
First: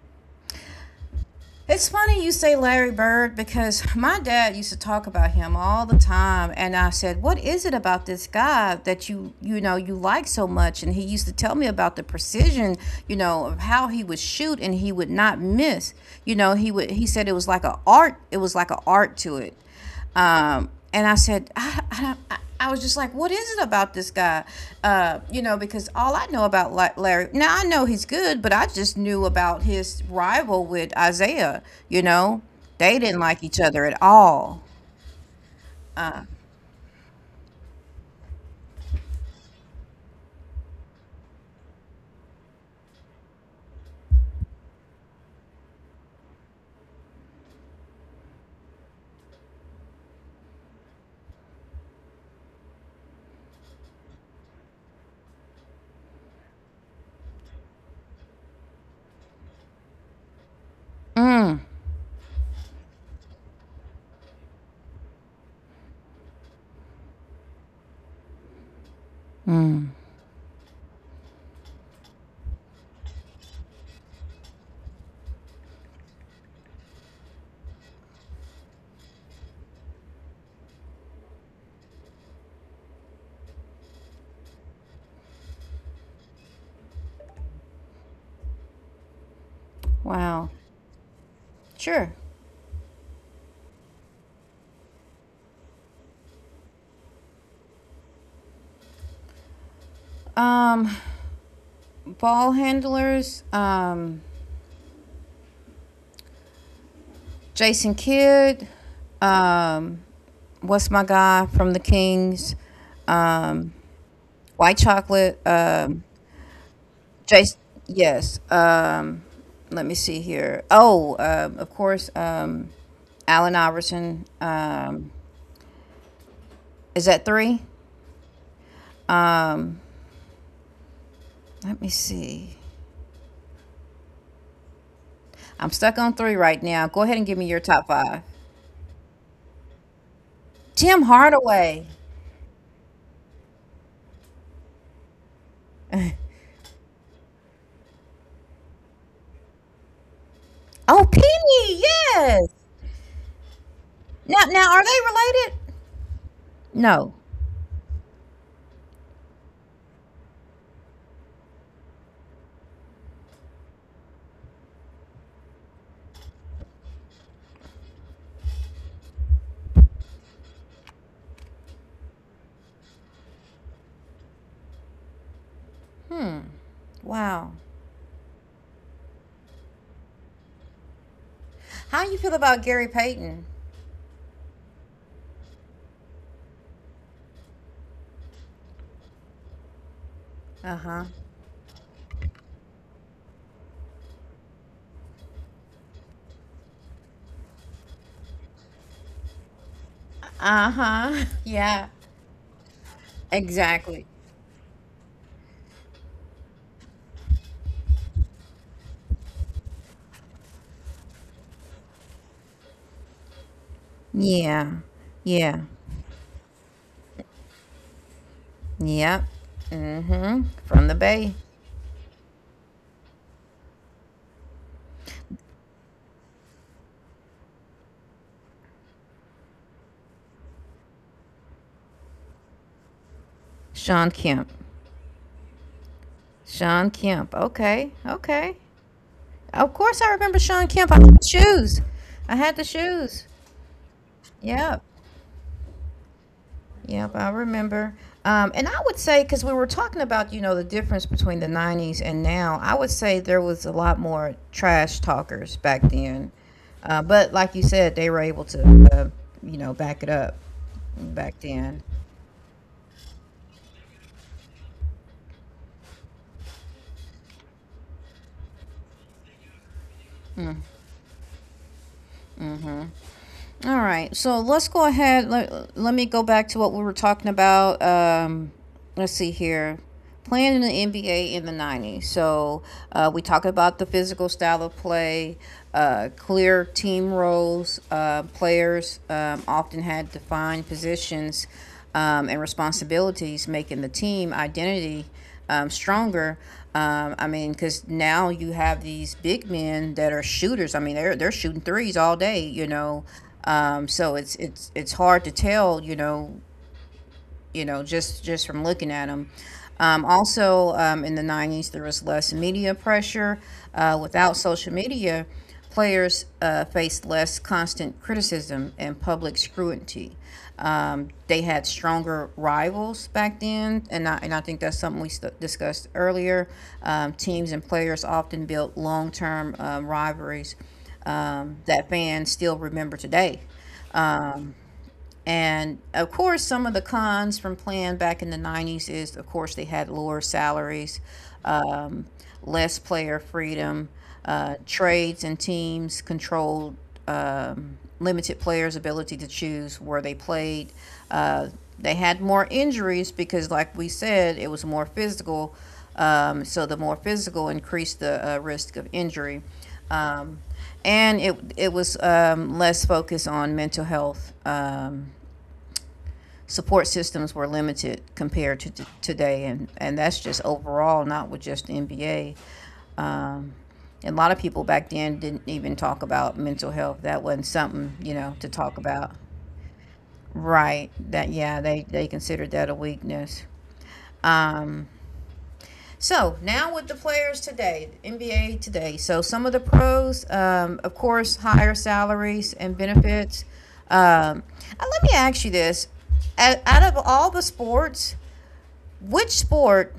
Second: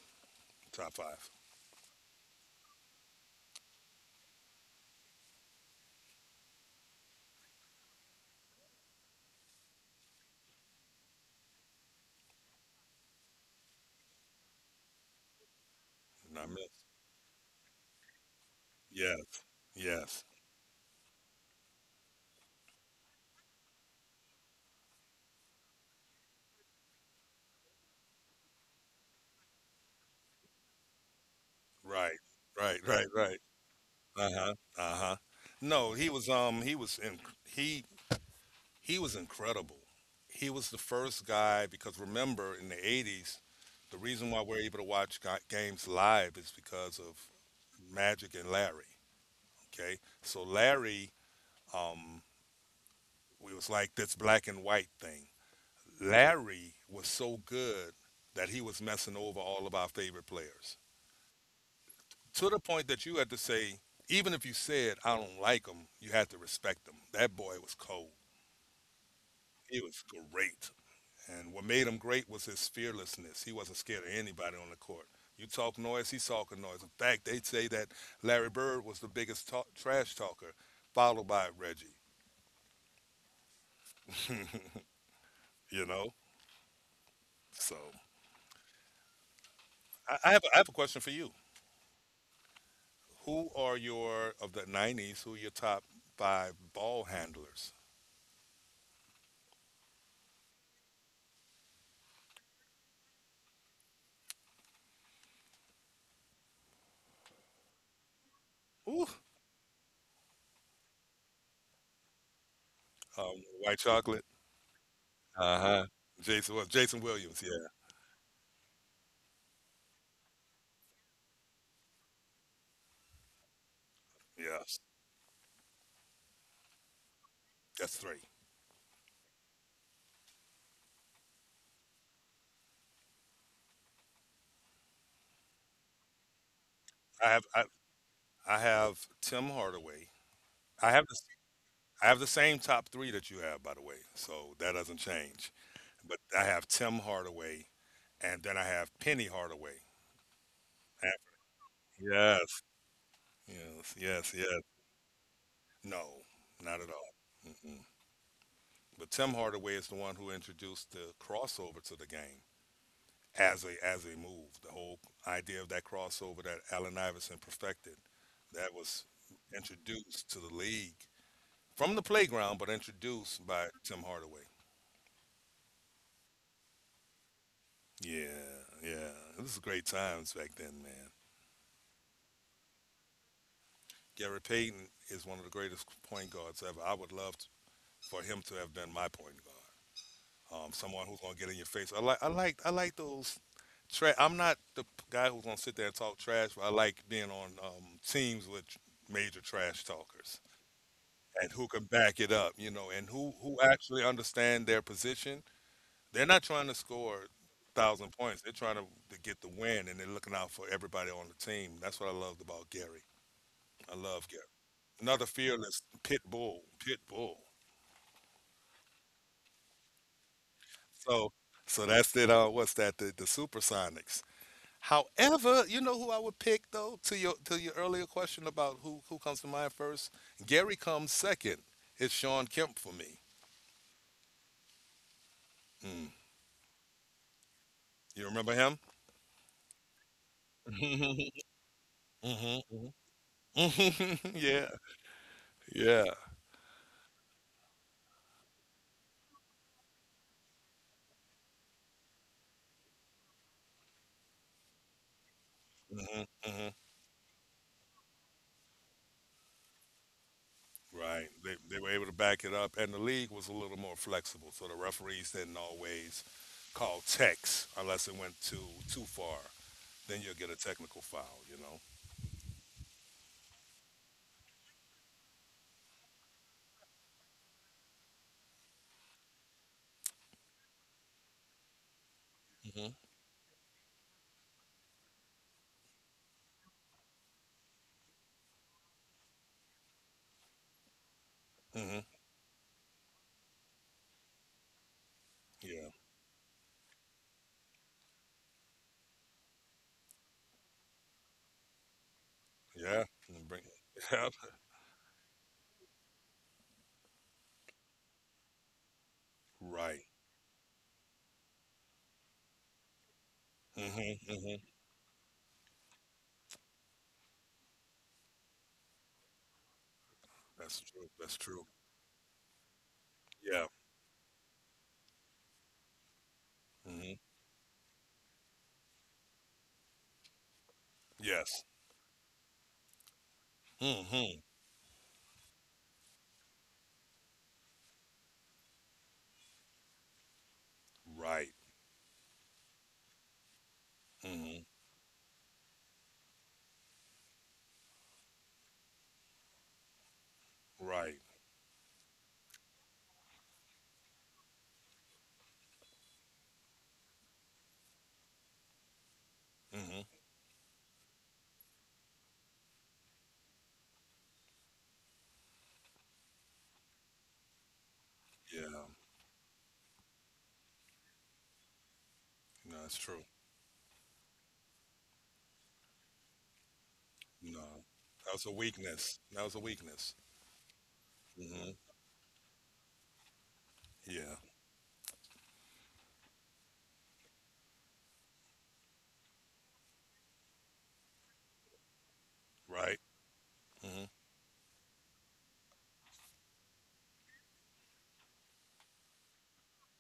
Speaker 2: Top 5.
Speaker 1: It's funny you say Larry Bird because my dad used to talk about him all the time and I said, "What is it about this guy that you like so much?" And he used to tell me about the precision, you know, of how he would shoot and he would not miss. You
Speaker 2: And I
Speaker 1: know, he
Speaker 2: miss.
Speaker 1: would he said it was like an art, it was like an art to
Speaker 2: Yes.
Speaker 1: it.
Speaker 2: Yes.
Speaker 1: And I said, I was just like, what is it about this guy? You know, because all I know about Larry, now I know he's good, but I just knew about his rival with Isaiah. You
Speaker 2: Right.
Speaker 1: know,
Speaker 2: Right,
Speaker 1: they
Speaker 2: right,
Speaker 1: didn't like
Speaker 2: right.
Speaker 1: each other at
Speaker 2: Uh-huh.
Speaker 1: all.
Speaker 2: Uh-huh. No, he He was incredible. He was the first guy because remember in the 80s, the reason why we're able to watch games live is because of Magic and Larry. Okay, so Larry, um, it was like this black and white thing. Larry was so good that he was messing over all of our favorite players to the point that you had to say, even if you said I don't like him, you had to respect him. That boy was cold. He was great. And what made him great was his fearlessness. He wasn't scared of anybody on the court. You talk noise, he's talking noise. In fact, they say that Larry Bird was the biggest talk, trash talker, followed by Reggie. You know, so
Speaker 1: Wow.
Speaker 2: I have a question for you.
Speaker 1: Sure.
Speaker 2: Who are your of the '90s? Who are your top five ball handlers?
Speaker 1: Um, Ball handlers, Jason Kidd,
Speaker 2: Ooh,
Speaker 1: um, what's my guy from the Kings? Um,
Speaker 2: white chocolate.
Speaker 1: White Chocolate,
Speaker 2: Uh huh. Jason Williams.
Speaker 1: Jason,
Speaker 2: Yeah,
Speaker 1: yes. Let me see here. Oh, of course, Allen Iverson.
Speaker 2: yeah.
Speaker 1: Is that three?
Speaker 2: That's three.
Speaker 1: Um, Let me see. I'm stuck on three right now. Go ahead and
Speaker 2: I
Speaker 1: give me
Speaker 2: have
Speaker 1: your
Speaker 2: I,
Speaker 1: top five.
Speaker 2: I have Tim Hardaway. I
Speaker 1: Tim
Speaker 2: have the
Speaker 1: Hardaway.
Speaker 2: I have the same top three that you have, by the way, so that doesn't change. But I have Tim Hardaway, and then I have Penny Hardaway.
Speaker 1: Oh,
Speaker 2: Af-
Speaker 1: Penny. Yes.
Speaker 2: Yes, yes, yes,
Speaker 1: Now,
Speaker 2: yes.
Speaker 1: now, are they related?
Speaker 2: No, not at
Speaker 1: No.
Speaker 2: all. Mm-mm. But Tim Hardaway is the one who introduced the crossover to the game as a move. The whole idea of that crossover that Allen Iverson perfected, that was introduced to the league from the playground, but introduced by Tim Hardaway.
Speaker 1: Hmm. Wow.
Speaker 2: Yeah, yeah. It was great times back then, man.
Speaker 1: How you feel about Gary Payton?
Speaker 2: Gary Payton is one of the greatest point guards ever. I would love t for him to have been my point guard.
Speaker 1: Uh huh.
Speaker 2: Someone who's gonna get in your face. I like those. I'm not the guy who's gonna sit there and talk trash, but I like being on teams with major trash talkers
Speaker 1: Uh huh.
Speaker 2: and who can
Speaker 1: Yeah.
Speaker 2: back it up, you know, and who actually
Speaker 1: Exactly.
Speaker 2: understand their position. They're not trying to score thousand points. To get the win, and they're looking out for everybody on the team. That's what I loved about Gary. I love Gary.
Speaker 1: Yeah.
Speaker 2: Another
Speaker 1: Yeah.
Speaker 2: fearless pit bull.
Speaker 1: Yep. Mm-hmm. From the
Speaker 2: So,
Speaker 1: Bay.
Speaker 2: so that's it. What's that? The Supersonics. However, you know who I would pick though to your earlier question about who comes to mind first. Gary comes second. It's Sean Kemp for me.
Speaker 1: Sean Kemp.
Speaker 2: Mm.
Speaker 1: Sean Kemp. Okay.
Speaker 2: You remember
Speaker 1: Okay.
Speaker 2: him?
Speaker 1: Of course I remember Sean Kemp. I had the
Speaker 2: Hmm,
Speaker 1: shoes. I had the
Speaker 2: hmm.
Speaker 1: shoes.
Speaker 2: yeah,
Speaker 1: Yep.
Speaker 2: yeah.
Speaker 1: Yep. I remember. And I would say, because we were talking about, you know, the difference between the 90s and now, I would say there was a lot more trash talkers back
Speaker 2: Hmm,
Speaker 1: then.
Speaker 2: hmm.
Speaker 1: But like you said, they were able to, you know, back it up
Speaker 2: Right.
Speaker 1: back
Speaker 2: They
Speaker 1: then.
Speaker 2: were able to back it up, and the league was a little more flexible, so the referees didn't always call techs unless it went too far. Then you'll get a technical foul, you
Speaker 1: All right, so let's go ahead. Let me go back to what we were talking about. Let's see here. Playing in the NBA in the 90s. So
Speaker 2: know.
Speaker 1: we talked about the physical style of play, clear team roles. Players often had defined positions
Speaker 2: Hmm, hmm.
Speaker 1: and responsibilities, making the team identity
Speaker 2: Yeah.
Speaker 1: stronger. I mean, because now you have these big men that are shooters. I mean, they're shooting threes all day, you know.
Speaker 2: Yeah. And bring,
Speaker 1: Um, so
Speaker 2: yeah.
Speaker 1: it's it's it's hard to tell, you know, just from looking at them. Um,
Speaker 2: Right.
Speaker 1: also, um, in the 90s, there was less media pressure.
Speaker 2: Hmm,
Speaker 1: Without
Speaker 2: hmm.
Speaker 1: social media, players faced less constant criticism and public scrutiny.
Speaker 2: That's true. That's
Speaker 1: They had
Speaker 2: true.
Speaker 1: stronger rivals back
Speaker 2: Yeah.
Speaker 1: then, and I think that's something we discussed earlier.
Speaker 2: Hmm.
Speaker 1: Teams and players often built long term rivalries
Speaker 2: Yes.
Speaker 1: that fans still remember today.
Speaker 2: Hmm.
Speaker 1: And of course, some of the cons from Plan back in the 90s is, of course, they had lower salaries,
Speaker 2: Right.
Speaker 1: um, less player freedom,
Speaker 2: Hmm.
Speaker 1: trades and teams controlled limited players' ability to choose where they played.
Speaker 2: Right.
Speaker 1: Uh, they had more injuries because, like we said, it was more physical. So the more physical increased the risk of injury.
Speaker 2: Hmm.
Speaker 1: Um, and it was less focus on mental health, support systems were limited compared to
Speaker 2: Yeah.
Speaker 1: today, and that's just overall not with just the NBA,
Speaker 2: No, that's true.
Speaker 1: and a lot of people back then didn't even talk about mental health. That wasn't
Speaker 2: No,
Speaker 1: something, you
Speaker 2: that
Speaker 1: know,
Speaker 2: was
Speaker 1: to
Speaker 2: a
Speaker 1: talk about.
Speaker 2: weakness. That was a weakness.
Speaker 1: Right, that, yeah,
Speaker 2: Hmm.
Speaker 1: they considered that a weakness.
Speaker 2: Yeah.
Speaker 1: Um, so now with the players today, NBA today, so some of the pros, um, of course, higher salaries and
Speaker 2: Right.
Speaker 1: benefits,
Speaker 2: Hmm.
Speaker 1: um let me ask you this. Out of all the sports, which sport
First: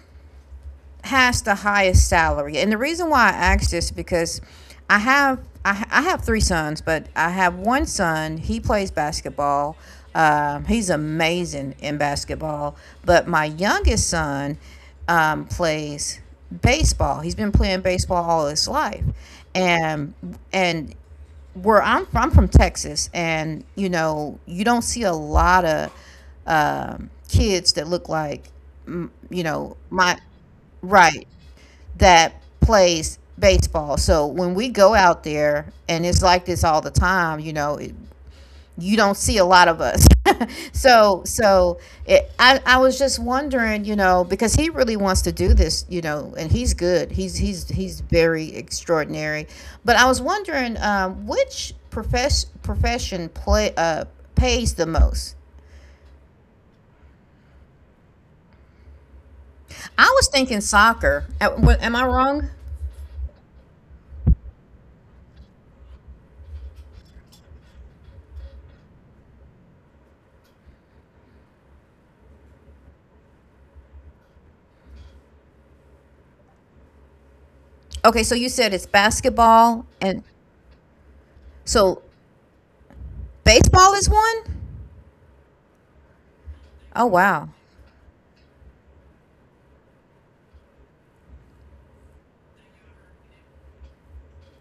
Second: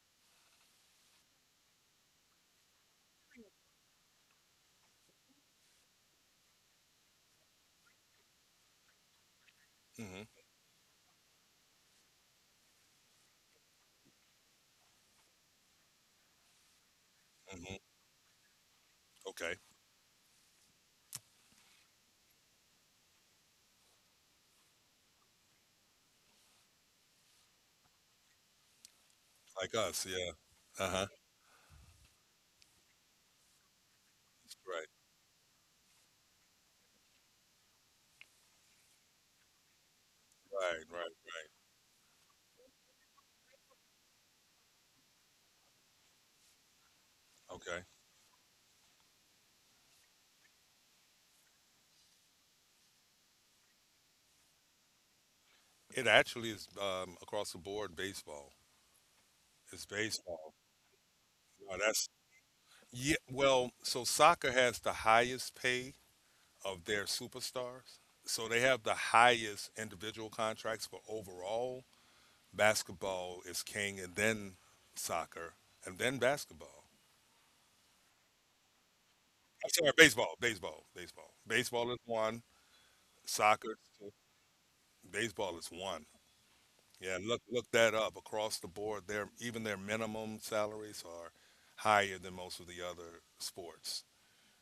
Speaker 1: has the highest salary? And the reason why I asked this is because I have 3 sons, but I have one son. He plays basketball. He's amazing in basketball. But my youngest son plays baseball. He's been
Speaker 2: Mhm.
Speaker 1: playing baseball all his life,
Speaker 2: Okay.
Speaker 1: and and where I'm from Texas, and you know you don't see a lot of kids that look like mm, you
Speaker 2: Like
Speaker 1: know
Speaker 2: us,
Speaker 1: my
Speaker 2: yeah. Uh-huh.
Speaker 1: right that plays baseball. So when we
Speaker 2: Right.
Speaker 1: go out there, and it's like this all the time, you know, it, you don't see a lot of us.
Speaker 2: Right, right,
Speaker 1: So,
Speaker 2: right.
Speaker 1: so it, I was just wondering, you know, because he really wants to do this, you know, and he's good. He's he's
Speaker 2: Okay.
Speaker 1: he's very extraordinary. But I was wondering profession play pays the most.
Speaker 2: It actually is across the board baseball. It's
Speaker 1: I was
Speaker 2: baseball.
Speaker 1: thinking soccer.
Speaker 2: Wow,
Speaker 1: Am I wrong?
Speaker 2: so soccer has the highest pay of their superstars. So they have the highest individual contracts, but overall, basketball is king and then soccer and then basketball.
Speaker 1: Okay, so you said it's
Speaker 2: I'm
Speaker 1: basketball,
Speaker 2: sorry,
Speaker 1: and
Speaker 2: baseball. Baseball is
Speaker 1: so
Speaker 2: one, soccer is
Speaker 1: Baseball is
Speaker 2: two,
Speaker 1: one?
Speaker 2: baseball is one.
Speaker 1: Oh
Speaker 2: Yeah,
Speaker 1: wow.
Speaker 2: look that up across the board. Their even their minimum salaries are higher than most of the other sports.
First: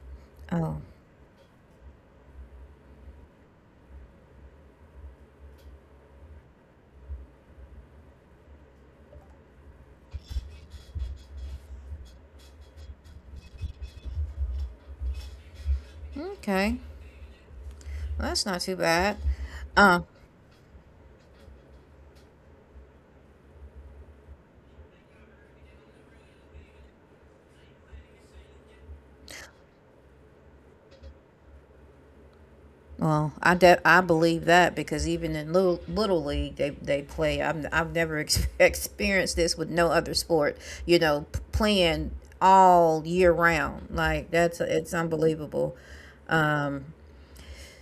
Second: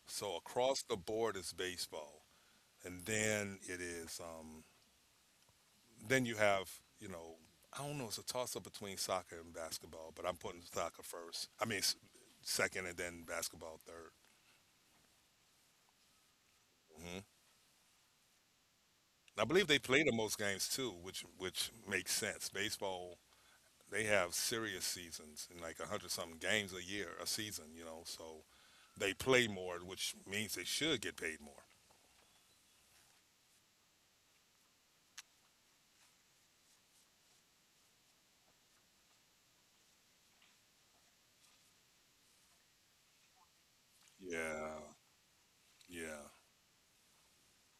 Speaker 2: So
Speaker 1: Oh,
Speaker 2: across the board is baseball, and then it is then you have you know I don't know it's a toss up between soccer and basketball, but I'm putting soccer first. Second, and then basketball 3rd.
Speaker 1: okay.
Speaker 2: Mm-hmm.
Speaker 1: Well, that's not too bad.
Speaker 2: I believe they
Speaker 1: Uh,
Speaker 2: play the most games too, which makes sense. Baseball they have serious seasons and like a hundred something games a year, a season, you know. So they play more, which means they should get paid more.
Speaker 1: well, I believe that because even in little league, they play. I'm I've never experienced this with no other sport. You know, playing all year round. Like that's
Speaker 2: Yeah,
Speaker 1: it's unbelievable.
Speaker 2: yeah.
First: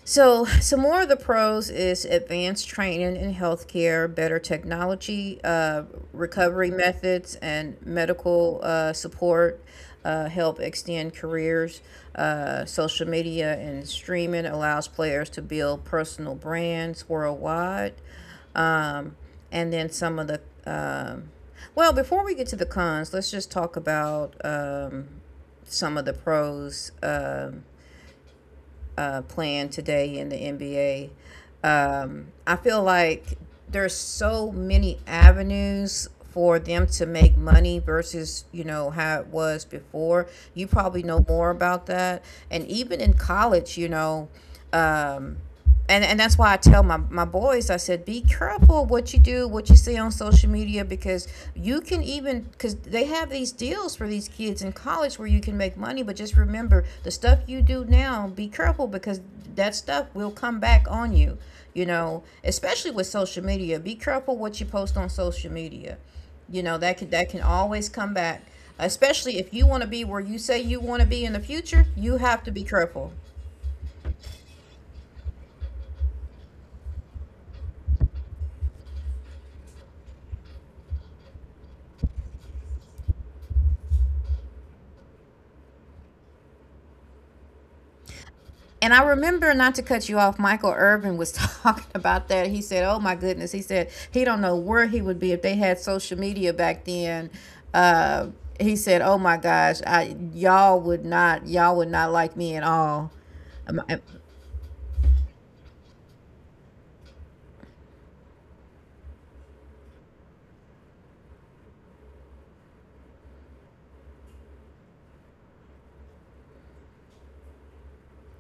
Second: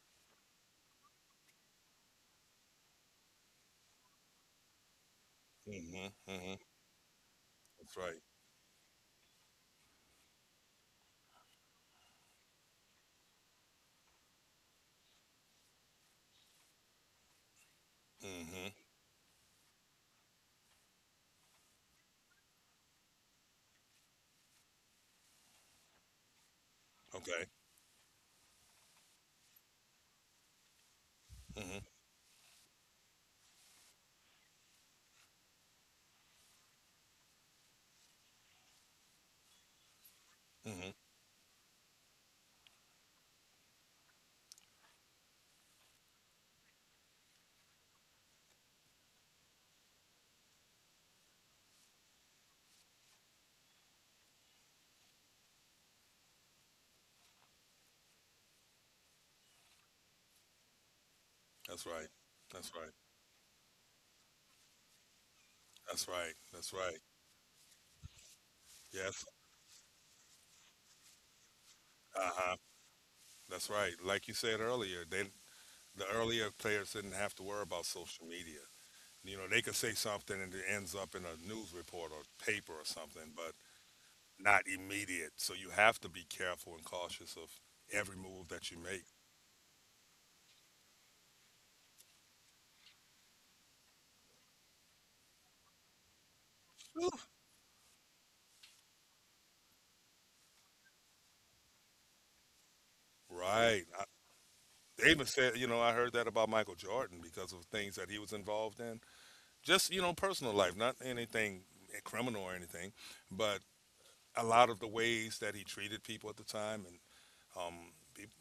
Speaker 1: So, some more of the pros is advanced training in healthcare, better technology,
Speaker 2: Mhm, mhm.
Speaker 1: recovery methods, and
Speaker 2: That's right.
Speaker 1: medical support help extend careers. Social media and streaming allows players to build personal brands worldwide.
Speaker 2: Mhm.
Speaker 1: And then some of the well, before we get to the cons, let's just talk about some of the pros.
Speaker 2: Okay.
Speaker 1: Playing today in the NBA.
Speaker 2: Mhm,
Speaker 1: I feel like there's so many avenues for them to make money versus you know how it was before. You
Speaker 2: mhm.
Speaker 1: probably know more about that, and even in college, you know. Um, and and that's why I tell my boys, I said be careful what you do, what you see on social media, because you can even, because they have these deals for these kids in college where you can make money, but just remember the stuff you do now, be careful, because that stuff will come back on you, you
Speaker 2: That's right.
Speaker 1: know,
Speaker 2: That's
Speaker 1: especially
Speaker 2: right.
Speaker 1: with social media. Be careful what you post on social media,
Speaker 2: That's right.
Speaker 1: you
Speaker 2: That's
Speaker 1: know,
Speaker 2: right.
Speaker 1: that can, that can always come back,
Speaker 2: Yes.
Speaker 1: especially if you want to be where you say you want to be in the future, you have to
Speaker 2: Uh-huh.
Speaker 1: be careful.
Speaker 2: That's right. Like you said earlier, they the earlier players didn't have to worry about social media. You know, they could say something and it ends up in a news report or paper or something, but not immediate. So you have to be careful and cautious of every move that you
Speaker 1: And I
Speaker 2: make.
Speaker 1: remember, not to cut you off, Michael Irvin was talking about that. He said, "Oh my goodness," he said he don't know where he would be if they had social media back
Speaker 2: Whew.
Speaker 1: then. Uh, he said, "Oh my gosh, I y'all would not like me at all." Um,
Speaker 2: Right. They even said, you know, I heard that about Michael Jordan because of things that he was involved in. Just, you know, personal life, not anything criminal or anything, but a lot of the ways that he treated people at the time. And um,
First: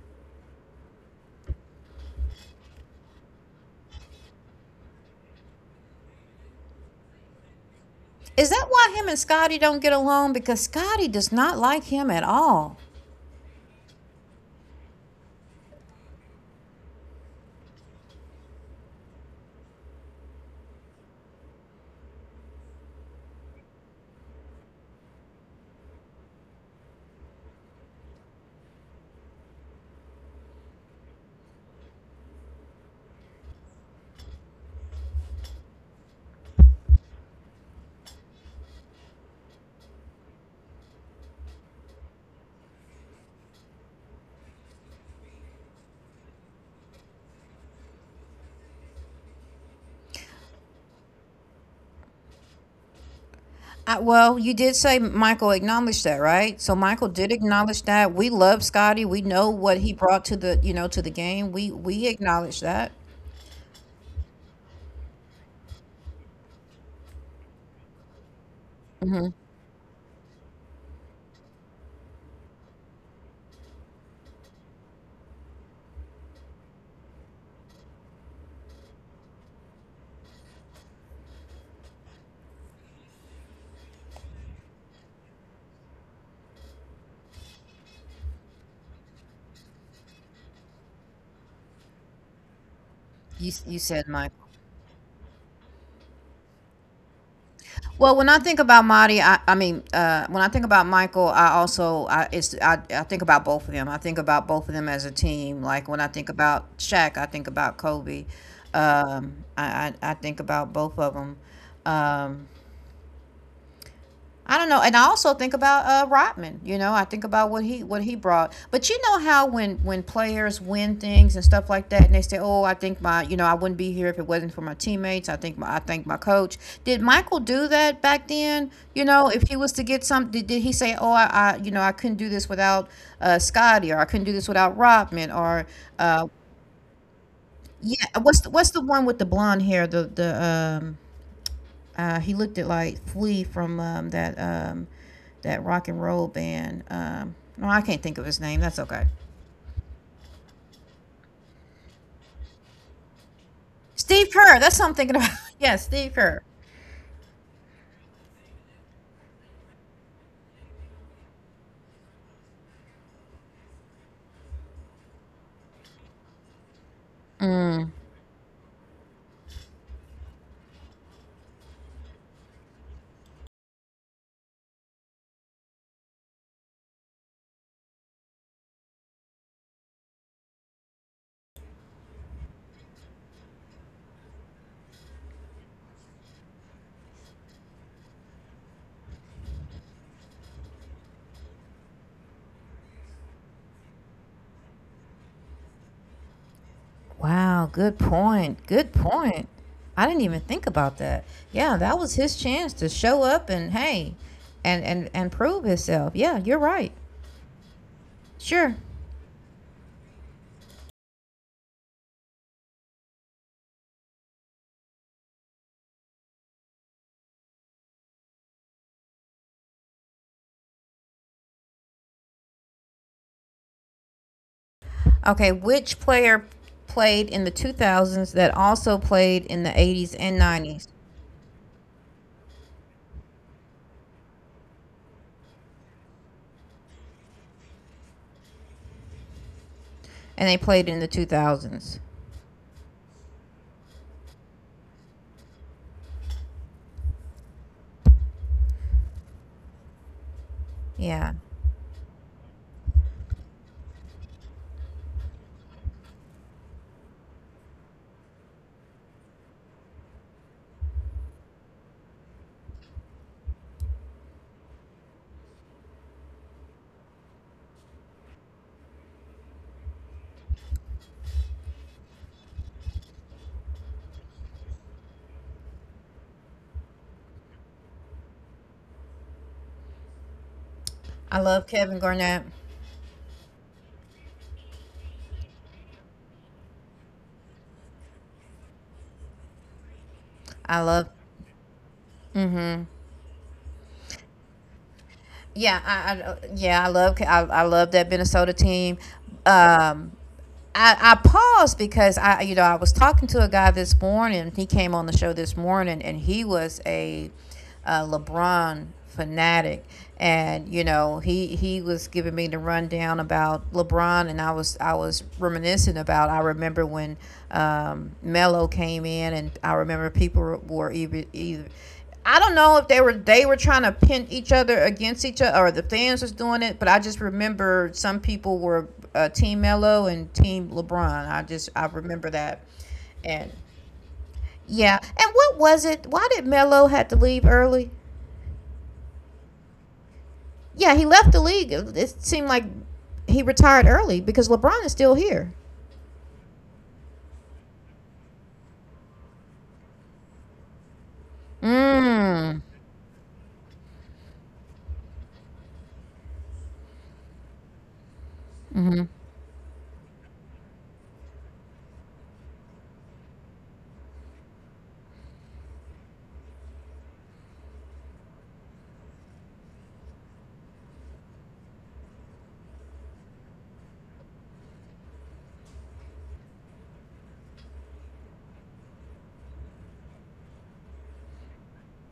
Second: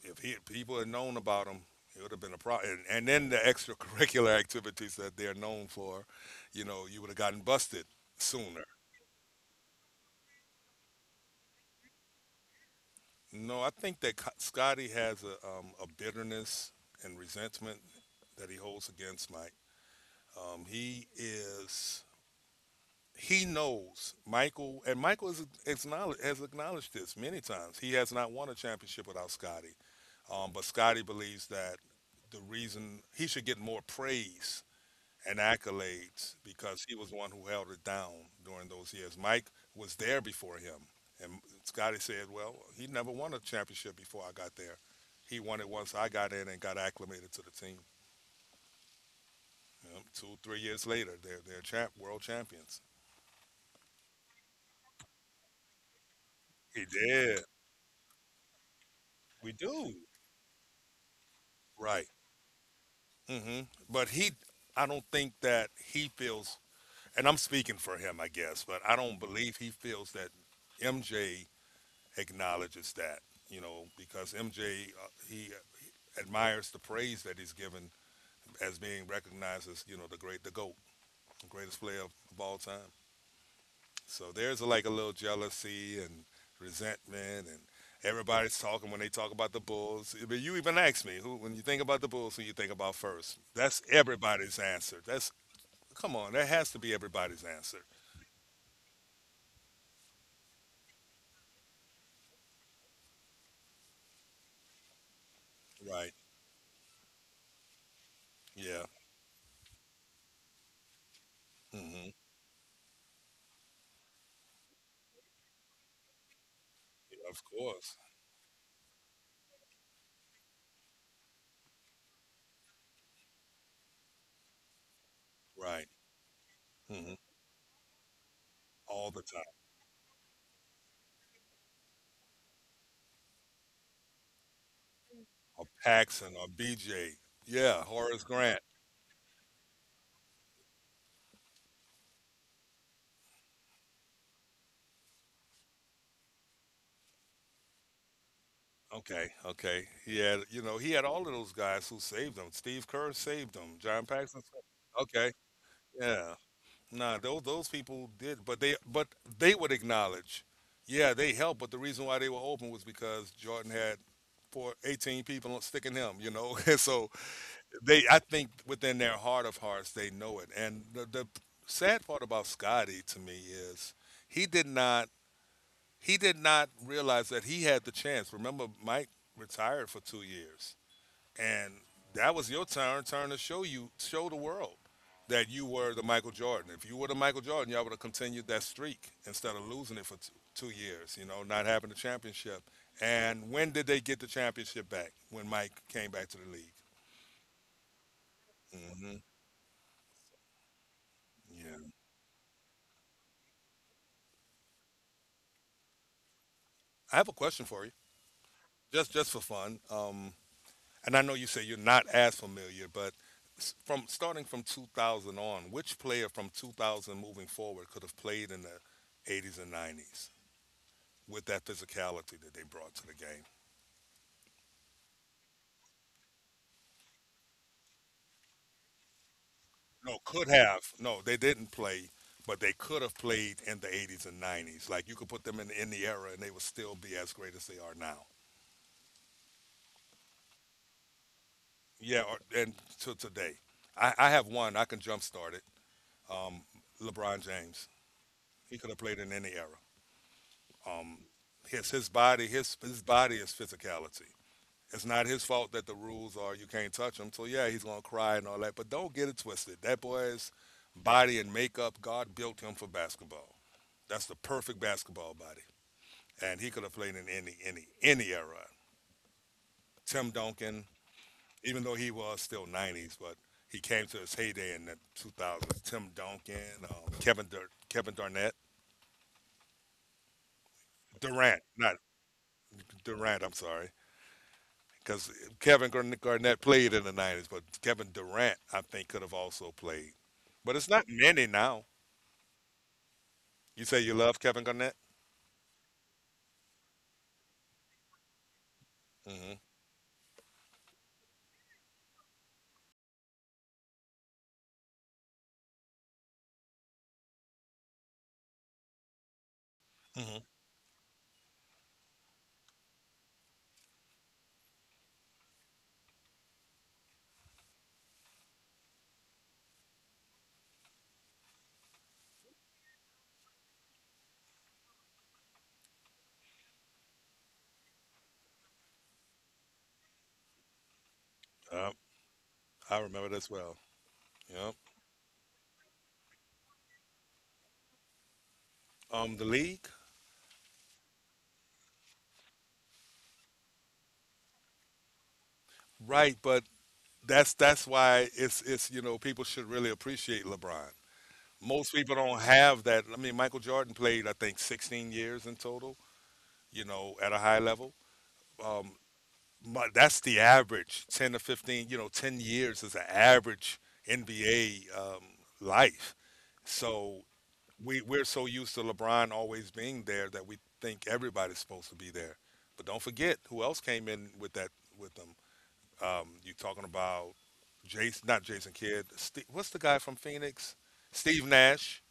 Speaker 2: if he, people had known about him, it would have been a problem. And then the extracurricular activities that they're known for, you know, you would have gotten busted
Speaker 1: is
Speaker 2: sooner.
Speaker 1: that why him and Scotty don't get along? Because Scotty does not like him at all.
Speaker 2: No, I think that Scotty has a bitterness and resentment that he holds against Mike. He is. He knows Michael, and Michael has acknowledged this many times. He has not won a championship without Scotty, but Scotty believes that the reason he should get more praise and accolades because he was the one who held it down during those years. Mike was there before him, and Scotty said, "Well, he never won a championship before I got there. He won it once I got in and got acclimated to the team. You know, two, 3 years later, they're world champions."
Speaker 1: I, well, you did say Michael acknowledged that, right? So
Speaker 2: He
Speaker 1: Michael did
Speaker 2: did.
Speaker 1: acknowledge that. We love Scotty. We
Speaker 2: We
Speaker 1: know what he
Speaker 2: do.
Speaker 1: brought to the, you know, to the game.
Speaker 2: Right.
Speaker 1: We acknowledge that.
Speaker 2: Hmm. But I don't think that he feels, and I'm speaking for him, I guess, but I don't
Speaker 1: Hmm.
Speaker 2: believe he feels that MJ acknowledges that, you know, because MJ he admires the praise that he's given as being recognized as, you know, the great, the GOAT, the greatest player of all time. So there's like a little jealousy and resentment, and everybody's talking when they talk about the Bulls. I mean, you even asked me, who, when you think about the Bulls, who you think about first?
Speaker 1: You you
Speaker 2: That's
Speaker 1: said Michael.
Speaker 2: everybody's answer. That's. Come on, that has to be everybody's answer.
Speaker 1: Well, when I think about Marty, I mean, when I think about Michael, I also I think about both of them. I think about both of them as a team. Like when I
Speaker 2: Right.
Speaker 1: think about Shaq, I think about Kobe.
Speaker 2: Yeah.
Speaker 1: I think about both of
Speaker 2: Hmm.
Speaker 1: them. I don't know, and I also think about Rodman. You know, I think
Speaker 2: Of
Speaker 1: about
Speaker 2: course.
Speaker 1: what he brought. But you know how when players win things and stuff like that, and they say, "Oh, I think my you know I wouldn't be here if it wasn't for my teammates. I think my I
Speaker 2: Right.
Speaker 1: thank my coach." Did
Speaker 2: Hmm.
Speaker 1: Michael do that back then? You
Speaker 2: All the
Speaker 1: know,
Speaker 2: time.
Speaker 1: if he was to get some, did he say, "Oh, I you know I couldn't do this without Scotty," or "I couldn't do this without Rodman," or
Speaker 2: Or
Speaker 1: uh,
Speaker 2: Paxson or BJ. Yeah,
Speaker 1: yeah,
Speaker 2: Horace Grant.
Speaker 1: what's the one with the blonde hair? The he looked at like Flea from that that rock and roll band. No, I can't think of his name. That's okay.
Speaker 2: Okay. Okay. He had, you know, he had all of those guys who saved him. Steve Kerr saved him. John
Speaker 1: Steve
Speaker 2: Paxson.
Speaker 1: Kerr. That's what I'm thinking about.
Speaker 2: Okay.
Speaker 1: Yeah, Steve
Speaker 2: Yeah.
Speaker 1: Kerr.
Speaker 2: Nah, those people did, but they would acknowledge, yeah, they helped. But the reason why they were open was because Jordan had for 18 people sticking him, you know. So they, I think within their heart of hearts, they know it. And the sad part about Scotty to me is he did not he did not realize that he had the chance. Remember, Mike retired for 2 years, and that was your turn to show the world that you were the Michael Jordan. If you were the Michael Jordan, y'all would have continued that streak instead of losing it for 2 years, you know, not having the championship. And when did they get the championship back? When Mike came back to the league.
Speaker 1: Wow, good point. Good
Speaker 2: Mhm.
Speaker 1: point. I didn't even think about that. Yeah,
Speaker 2: Yeah.
Speaker 1: that was his chance to show up and hey, and prove himself. Yeah, you're right.
Speaker 2: I have a question for you,
Speaker 1: Sure.
Speaker 2: just for fun. And I know you say you're not as familiar, but from starting from 2000 on, which player from 2000 moving forward could have played in the 80s and 90s with that physicality that they brought to the game?
Speaker 1: Okay, which player played in the 2000s that also played in the 80s
Speaker 2: No,
Speaker 1: and
Speaker 2: could
Speaker 1: 90s,
Speaker 2: have. No, they didn't play, but they could have played in the 80s and 90s. Like you could put them in the era, and they would still be as great as they are now.
Speaker 1: and they played in the 2000s?
Speaker 2: Yeah, or, and to today, I have one. I can jumpstart it. LeBron James. He could have played in any era.
Speaker 1: Yeah,
Speaker 2: It's his body. His body is physicality. It's not his fault that the rules are you can't touch him. So yeah, he's gonna cry and all that. But don't get it twisted. That boy's body and makeup, God built him for basketball. That's the perfect basketball body, and he could have played in any era. Tim Duncan, even though he was still 90s, but he came to his heyday in the 2000s. Tim Duncan, Kevin Durant,
Speaker 1: I love
Speaker 2: Not
Speaker 1: Kevin Garnett.
Speaker 2: Durant. I'm sorry. Because Kevin Garnett played in the 90s, but Kevin Durant, I think, could have also played. But
Speaker 1: I
Speaker 2: it's not
Speaker 1: love.
Speaker 2: many now.
Speaker 1: hmm
Speaker 2: You say you love Kevin Garnett?
Speaker 1: Yeah, I love that Minnesota team.
Speaker 2: Mm-hmm.
Speaker 1: Um, I paused because I you know I was talking to a guy this morning. He came on the show this morning, and he was a LeBron fanatic,
Speaker 2: Mm-hmm.
Speaker 1: and he was giving me the rundown about LeBron, and I was reminiscing. About I remember when Melo came in, and I remember people were even either. I don't know if they were trying to pin each other against each other or the fans was doing it, but I just remember some people were Team Melo and Team LeBron. I
Speaker 2: Yep,
Speaker 1: remember that,
Speaker 2: I remember that
Speaker 1: and
Speaker 2: as well. Yep.
Speaker 1: yeah, and what was it? Why did Melo had to leave early?
Speaker 2: The league?
Speaker 1: Yeah, he left the league. It seemed like he retired early because LeBron is still here.
Speaker 2: Right, but that's why it's you know people should really appreciate LeBron. Most people don't
Speaker 1: Mm.
Speaker 2: have that. I mean, Michael Jordan played I think 16 years in total, you know, at a high level. Um,
Speaker 1: Mm-hmm.
Speaker 2: my, that's the average 10 to 15, you know, 10 years is an average NBA life, so we, we're so used to LeBron always being there that we think everybody's supposed to be there, but don't forget who else came in with that with them, you talking about jason not jason kidd Ste what's the guy from phoenix, steve nash.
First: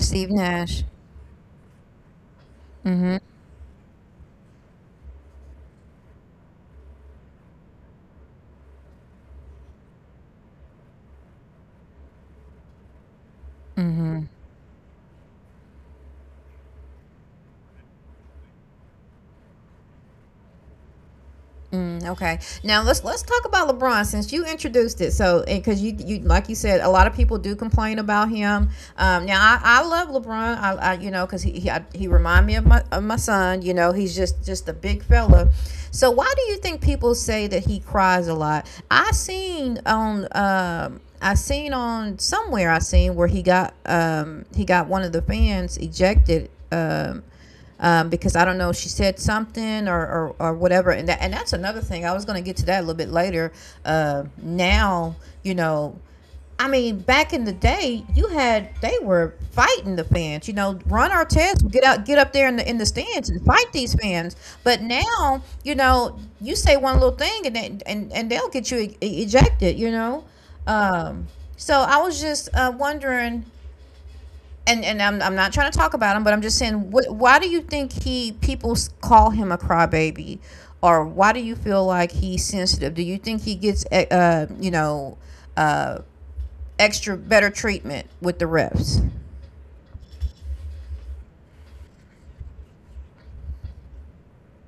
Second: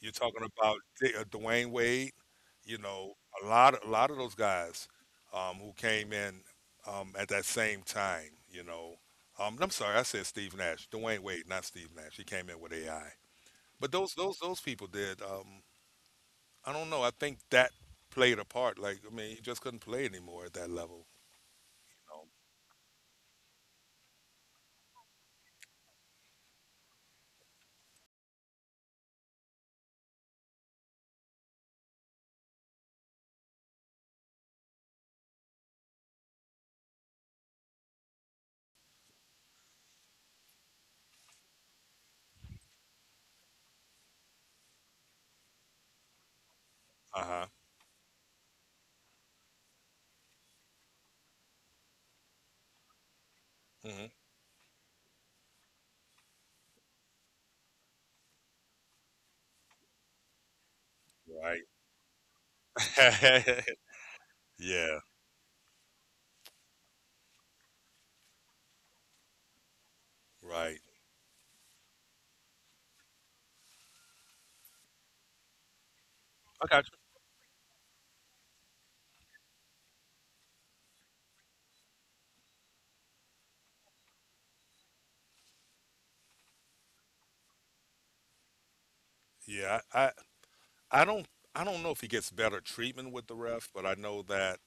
Speaker 2: You're talking about
Speaker 1: Nash.
Speaker 2: Dwayne Wade, you know,
Speaker 1: Mm-hmm.
Speaker 2: a lot of those guys, who came in, at that same time, you know. I'm sorry, I said Steve Nash, Dwayne Wade, not Steve Nash. He came in with AI, but those
Speaker 1: Mm-hmm.
Speaker 2: those those people did. I don't know. I think that played a part. Like I mean, you just couldn't play anymore at that level.
Speaker 1: Mm, okay. Now let's talk about LeBron since you introduced it. So because you like you said, a lot of people do complain about him. Now I love LeBron. I you know because he, I, he remind me of my son. You know he's just a big fella. So why do you think people say that he cries a lot? I seen on somewhere I seen where he got one of the fans ejected um
Speaker 2: Uh
Speaker 1: um, because I don't know, she said something or whatever. And that's another thing. I was going to get to that a little bit later.
Speaker 2: huh.
Speaker 1: Now, you know, I mean, back in the day, you had they were fighting the fans. You know, Ron
Speaker 2: Hmm.
Speaker 1: Artest would get out, get up there in the stands and
Speaker 2: Right.
Speaker 1: fight these fans. But
Speaker 2: Yeah.
Speaker 1: now, you know, you say one little thing and they'll get you ejected. You know,
Speaker 2: Right.
Speaker 1: um, so I was just wondering. I'm not trying to talk about him, but I'm just
Speaker 2: I
Speaker 1: saying,
Speaker 2: got
Speaker 1: why do you think he people call him a crybaby, or why do you feel like he's sensitive? Do you think he gets uh extra better treatment with the refs?
Speaker 2: you. Yeah. I don't know if he gets better treatment with the ref, but I know that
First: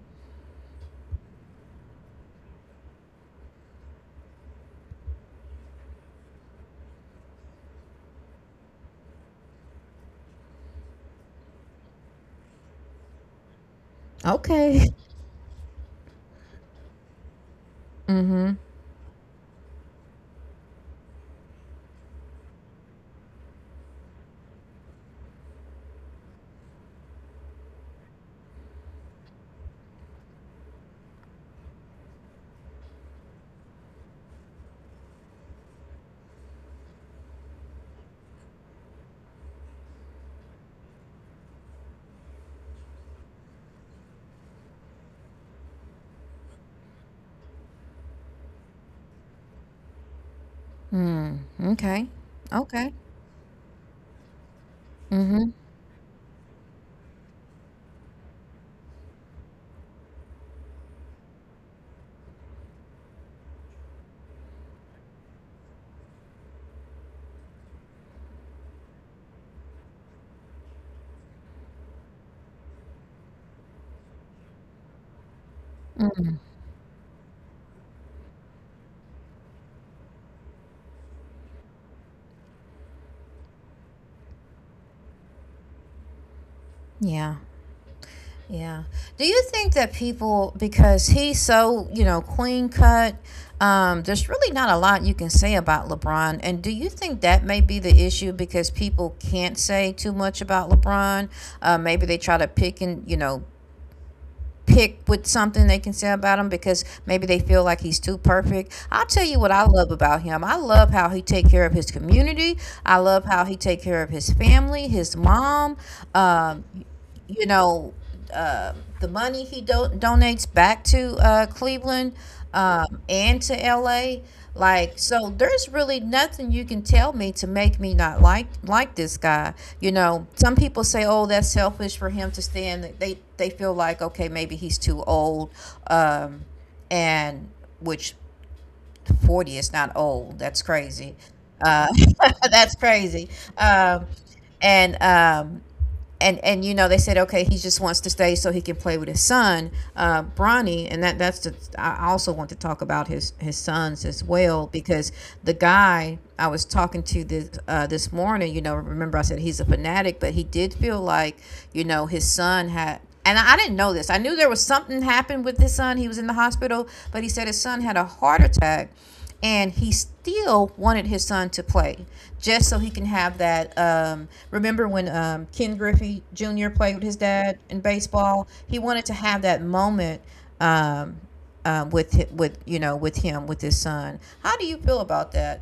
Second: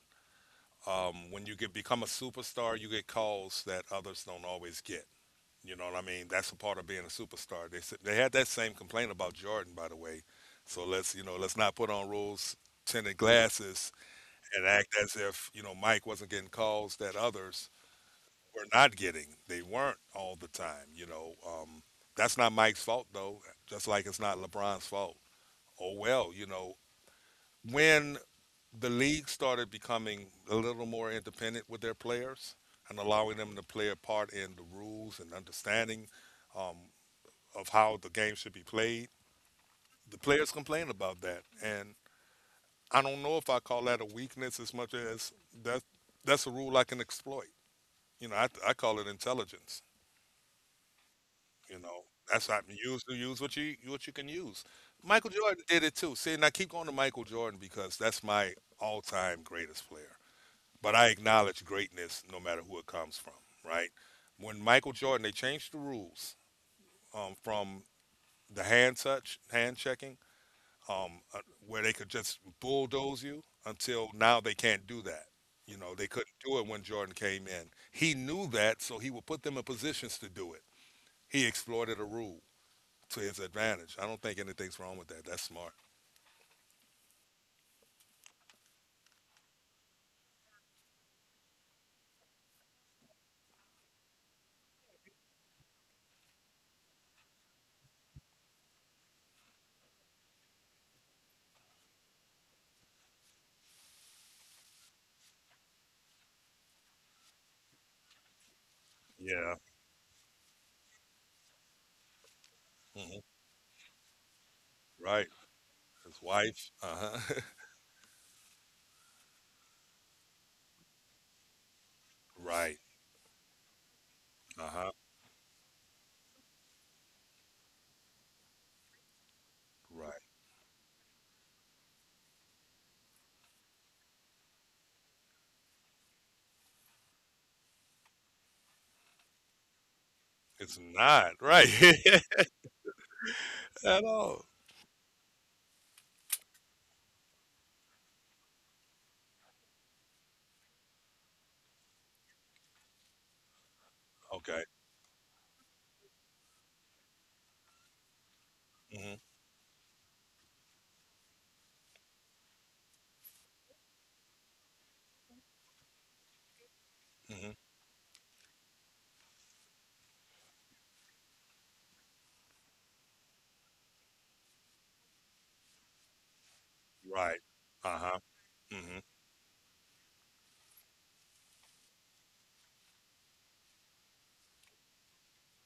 Speaker 2: when you get become a superstar, you get calls that others don't always get. You know what I mean? That's a part of being a superstar. They had that same complaint about Jordan, by the way. So let's, you know, let's not put on rules tinted glasses and
Speaker 1: Okay.
Speaker 2: act as if, you know, Mike wasn't getting calls that others
Speaker 1: Mm-hmm.
Speaker 2: were not getting. They weren't all the time. You know, that's not Mike's fault though. Just like it's not LeBron's fault. Oh well, you know, when the league started becoming a little more independent with their players and allowing them to play a part in the rules and understanding, um, of how the game should be played. The players complain about that, and I don't know if I call that a weakness as much as that. That's a rule I can exploit. You know, I call it intelligence.
Speaker 1: Mm,
Speaker 2: You
Speaker 1: okay.
Speaker 2: know, that's not
Speaker 1: Okay.
Speaker 2: use what you can use. Michael
Speaker 1: Mm-hmm.
Speaker 2: Jordan did it too. See, and I keep going to Michael Jordan because that's my all-time greatest player. But I acknowledge greatness no matter who it comes from, right? When Michael Jordan, they changed the rules, from the hand checking, um, uh, where they could just bulldoze you, until now they can't do that. You know, they couldn't
Speaker 1: Mm.
Speaker 2: do it when Jordan came in. He knew that, so he would put them in positions to do it. He exploited a rule to his advantage. I don't think anything's wrong with that. That's smart.
Speaker 1: Yeah. Yeah. Do you think that people, because he's so, you know, clean cut, there's really not a lot you can say about LeBron. And do you think that may be the issue because people can't say too much about LeBron? Maybe they try to pick and, you know, pick with something they can say about him because maybe they feel like he's too perfect. I'll tell you what
Speaker 2: Yeah.
Speaker 1: I love about him. I love how he take care of his community. I
Speaker 2: Hmm.
Speaker 1: love how he take care of his family, his
Speaker 2: Right.
Speaker 1: mom.
Speaker 2: His
Speaker 1: Um,
Speaker 2: wife. Uh huh.
Speaker 1: you know, uh, the money he donates back to Cleveland
Speaker 2: Right.
Speaker 1: and to LA.
Speaker 2: Uh huh.
Speaker 1: Like, so there's really nothing you can tell me to make me not like this guy. You
Speaker 2: Right.
Speaker 1: know, some people say, "Oh, that's selfish for him to stand." They feel like, okay, maybe he's too old, um, and which 40 is not old. That's
Speaker 2: It's
Speaker 1: crazy.
Speaker 2: not, right,
Speaker 1: that's crazy.
Speaker 2: at
Speaker 1: Um,
Speaker 2: all.
Speaker 1: and um, and you know they said okay he just wants to stay so he can play with his son Bronny. And that that's the I also want to talk about his sons as
Speaker 2: Okay.
Speaker 1: well because the guy I was talking to this this morning, you know, remember
Speaker 2: Mhm,
Speaker 1: I said he's a fanatic, but he did feel like, you know, his son had. And I didn't know this. I knew there was something happened with his son. He was in the hospital, but he said
Speaker 2: mhm.
Speaker 1: his son had a heart attack, and he still wanted his son to play just so he can have that. Remember when Ken Griffey Jr. played with his
Speaker 2: Right.
Speaker 1: dad in
Speaker 2: Uh-huh,
Speaker 1: baseball? He
Speaker 2: mhm.
Speaker 1: wanted to have that moment, um, with you know with him with his son. How do you feel about that?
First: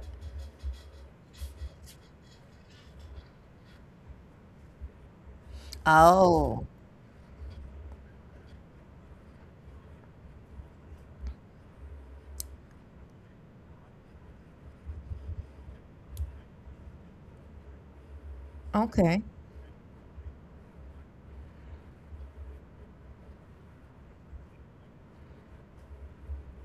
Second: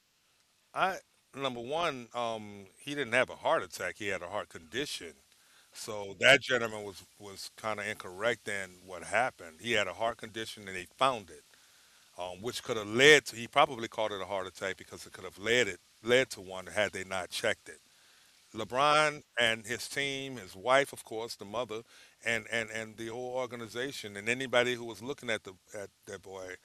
Speaker 2: I, number 1, he didn't have a heart attack, he had a heart condition. So that
Speaker 1: Oh,
Speaker 2: gentleman was kinda incorrect in what happened. He had a heart condition and they found it, which could have led to he probably called it a heart attack because it could have led to one had they not checked it.
Speaker 1: okay.
Speaker 2: LeBron and his team, his wife, of course, the mother, and and the whole organization, and anybody who was looking at the at that boy,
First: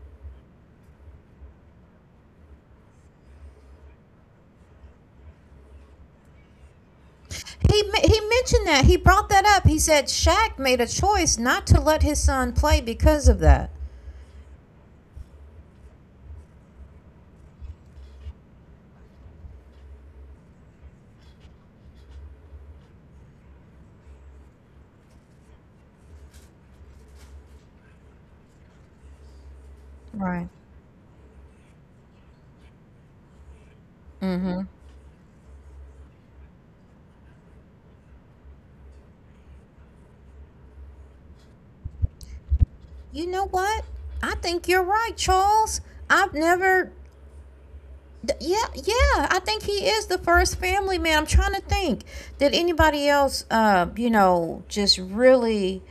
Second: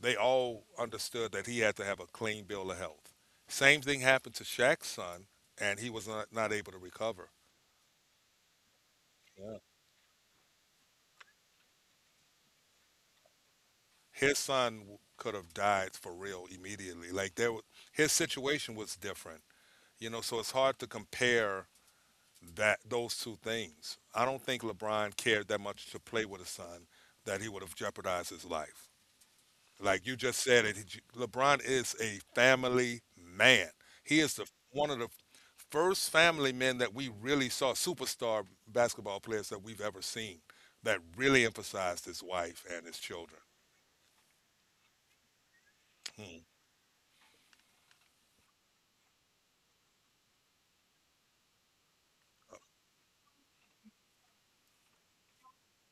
Speaker 2: they all understood that he had to have a clean bill of health. Same thing happened to Shaq's son, and he was not able to recover.
Speaker 1: He mentioned that. He brought that up. He said Shaq made a choice not to let his son play because of that.
Speaker 2: His son could have died for real immediately. Like his situation was different, you know. So it's hard to compare that those two things. I don't think LeBron cared that much to play with his son that he would have jeopardized his life. Like you just
Speaker 1: Right.
Speaker 2: said, it. LeBron is a family man. He is the
Speaker 1: Mm-hmm.
Speaker 2: one of the first family men that we really saw superstar basketball players that we've ever seen that really emphasized his wife and his
Speaker 1: You
Speaker 2: children.
Speaker 1: know what? I think you're right, Charles. I've
Speaker 2: Hmm.
Speaker 1: never. Yeah, yeah. I think he is the first family man. I'm trying to think. Did anybody else, you know, just really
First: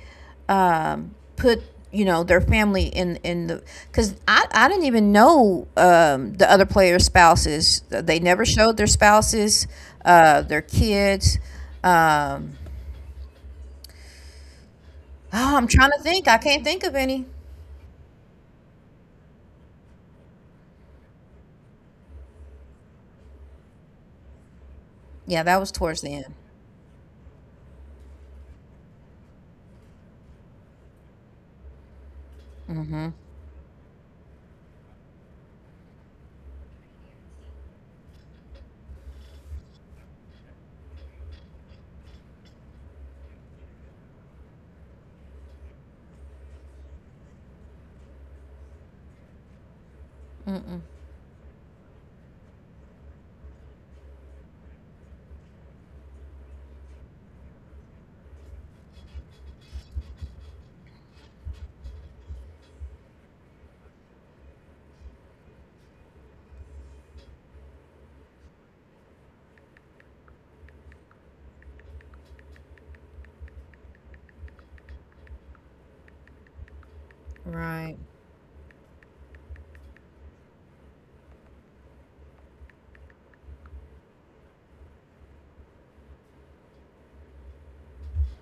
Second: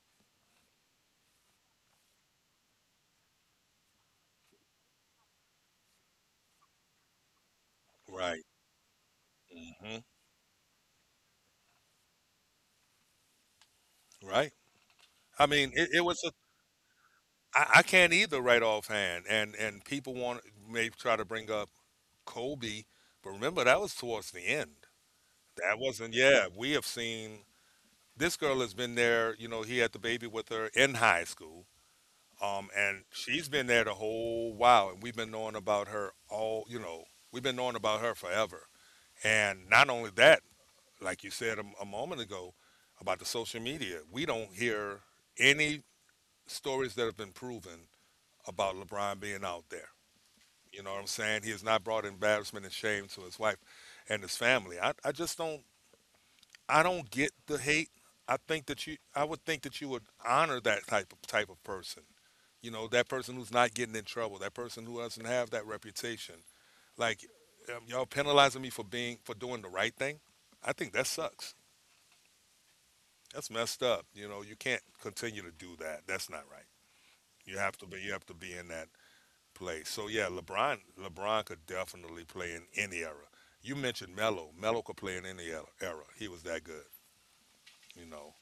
Speaker 1: put, you know, their family in the? Because I didn't even know the other players' spouses. They
Speaker 2: Right.
Speaker 1: never showed their spouses,
Speaker 2: Hmm.
Speaker 1: their kids. Um,
Speaker 2: Right. I mean,
Speaker 1: oh, I'm
Speaker 2: it
Speaker 1: trying to
Speaker 2: was a.
Speaker 1: think. I can't think of any.
Speaker 2: I can't either right offhand, and people want may try to bring up Kobe, but remember that was towards the end.
Speaker 1: Yeah, that
Speaker 2: That
Speaker 1: was towards
Speaker 2: wasn't.
Speaker 1: the end.
Speaker 2: Yeah, we have seen this girl has been there. You know, he had the baby with her in high school, and
Speaker 1: Mm-hmm.
Speaker 2: she's been there the whole while, and we've been knowing about her all. You know, we've been knowing about her forever. And not only that, like you said a moment ago about the social media, we don't hear any stories that have been proven about LeBron being out there. You
Speaker 1: Mm-mm.
Speaker 2: know what I'm saying? He has not brought embarrassment and shame to his wife and his family. I just don't I don't get the hate. I would think that you would honor that type of person. You know, that person who's not getting in trouble, that person who doesn't have that reputation. Like, y'all penalizing me for doing the right thing? I think that sucks. That's messed up. You know, you can't continue to do that. That's not right. You have to
Speaker 1: Right.
Speaker 2: be you have to be in that play. So yeah, LeBron could definitely play in any era. You mentioned Melo. Melo could play in any era. He was that good, you know.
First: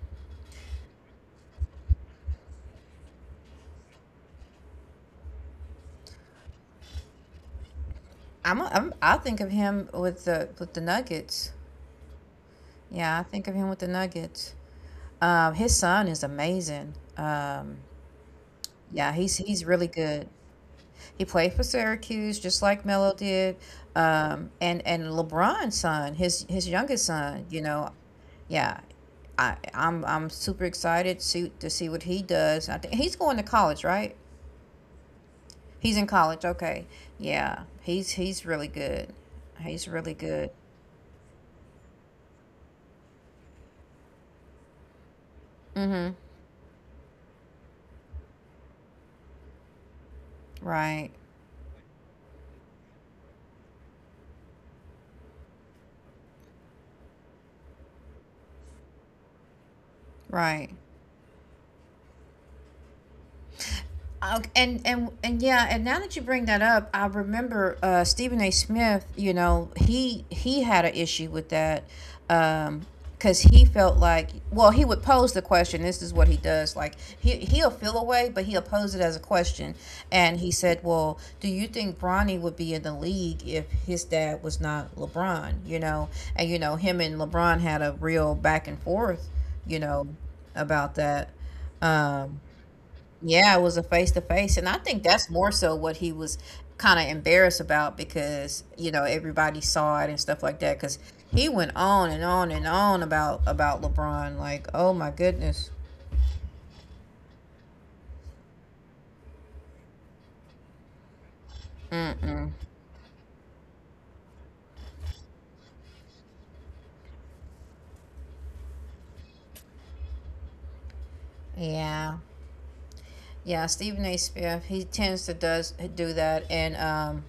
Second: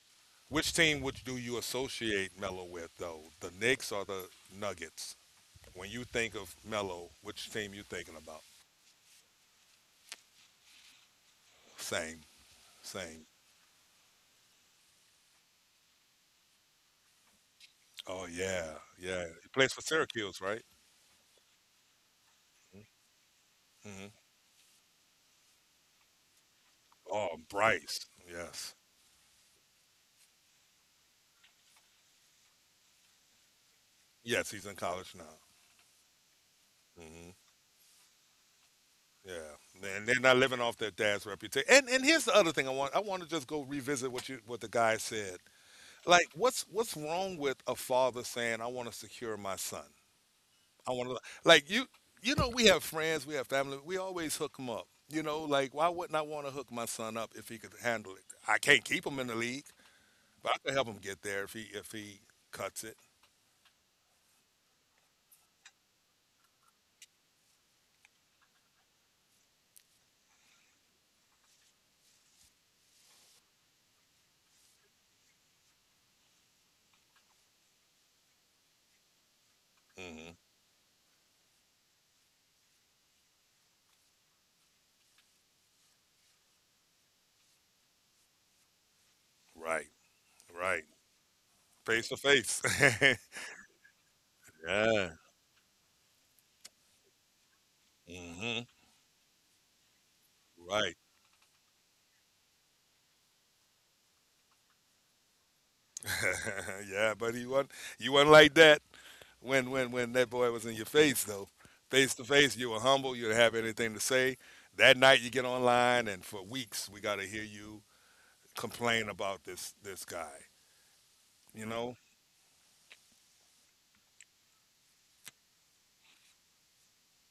Speaker 2: Which team would do you associate Melo with though? The Knicks or the Nuggets? When you think of Melo, which team you thinking about?
Speaker 1: I'm I think of him with the Nuggets.
Speaker 2: Same,
Speaker 1: Yeah, I
Speaker 2: same.
Speaker 1: think of him with the Nuggets. His son is amazing.
Speaker 2: Oh yeah,
Speaker 1: Yeah,
Speaker 2: yeah.
Speaker 1: he's
Speaker 2: He
Speaker 1: he's
Speaker 2: plays for
Speaker 1: really good.
Speaker 2: Syracuse, right?
Speaker 1: He played for Syracuse just like Melo did.
Speaker 2: Hmm.
Speaker 1: And LeBron's son, his youngest
Speaker 2: Oh,
Speaker 1: son, you know,
Speaker 2: Bryce. Yes,
Speaker 1: yeah. I'm super excited to see what he does. I think he's going to college, right?
Speaker 2: yes. He's in college now.
Speaker 1: He's in college. Okay,
Speaker 2: Mm-hmm.
Speaker 1: yeah, he's really good. He's
Speaker 2: Yeah, and
Speaker 1: really
Speaker 2: they're not
Speaker 1: good.
Speaker 2: living off their dad's reputation. And here's the other thing I want to just go revisit what the guy said.
Speaker 1: Mm-hmm.
Speaker 2: Like, what's wrong with a father saying, "I want to secure my son. I
Speaker 1: Right,
Speaker 2: want to like you know we have friends, we have family, we always hook them up. You know, like why wouldn't I want to hook my son up if he could handle it? I can't keep him in the league, but I
Speaker 1: right.
Speaker 2: can help him get there if he cuts it.
Speaker 1: And yeah, and now that you bring that up, I remember Stephen A. Smith. You know, he had an issue with that because he felt like, well, he would pose the question. This is what he does. Like he'll feel a way, but he'll pose it as a question.
Speaker 2: Hmm.
Speaker 1: And he said, well, do you think Bronny would be in the league if his dad was not LeBron? You know, and you know him and LeBron had a real back and forth. You
Speaker 2: Right,
Speaker 1: know
Speaker 2: right.
Speaker 1: about that.
Speaker 2: Face to
Speaker 1: Um,
Speaker 2: face.
Speaker 1: Yeah, it was a face to face. And I think
Speaker 2: Yeah.
Speaker 1: that's more so what he was kind of embarrassed about
Speaker 2: Hmm.
Speaker 1: because, you know, everybody saw it and stuff like that.
Speaker 2: Right.
Speaker 1: Because he went on and on and on about LeBron. Like, oh my goodness.
Speaker 2: Yeah, but you weren't like that when that boy was in your face though. Face to
Speaker 1: Mm-mm.
Speaker 2: face, you were humble. You didn't have anything to say. That night, you get online, and for weeks, we got to hear you complain about this guy. You know,
Speaker 1: Yeah. Yeah, Stephen A. Smith, he tends to does do that. And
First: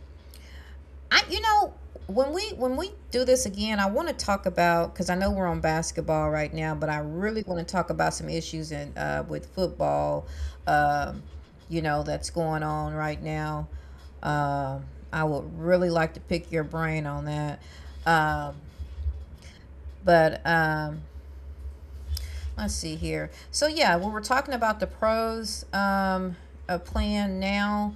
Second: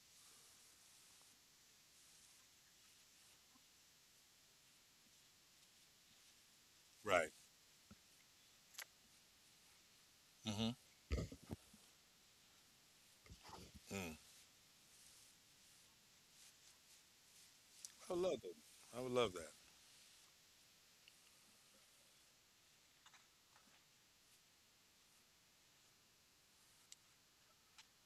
Speaker 1: I, you know, when we do this again, I want to talk about because I know we're on basketball right now, but I
Speaker 2: right?
Speaker 1: really want to talk about some issues in with football,
Speaker 2: Hmm.
Speaker 1: um, you know, that's going on right now.
Speaker 2: Mm.
Speaker 1: Um, I would really like to pick your brain on that,
Speaker 2: I would love that.
Speaker 1: um,
Speaker 2: I would love
Speaker 1: but let's see here. So yeah, we were talking about the pros of playing now.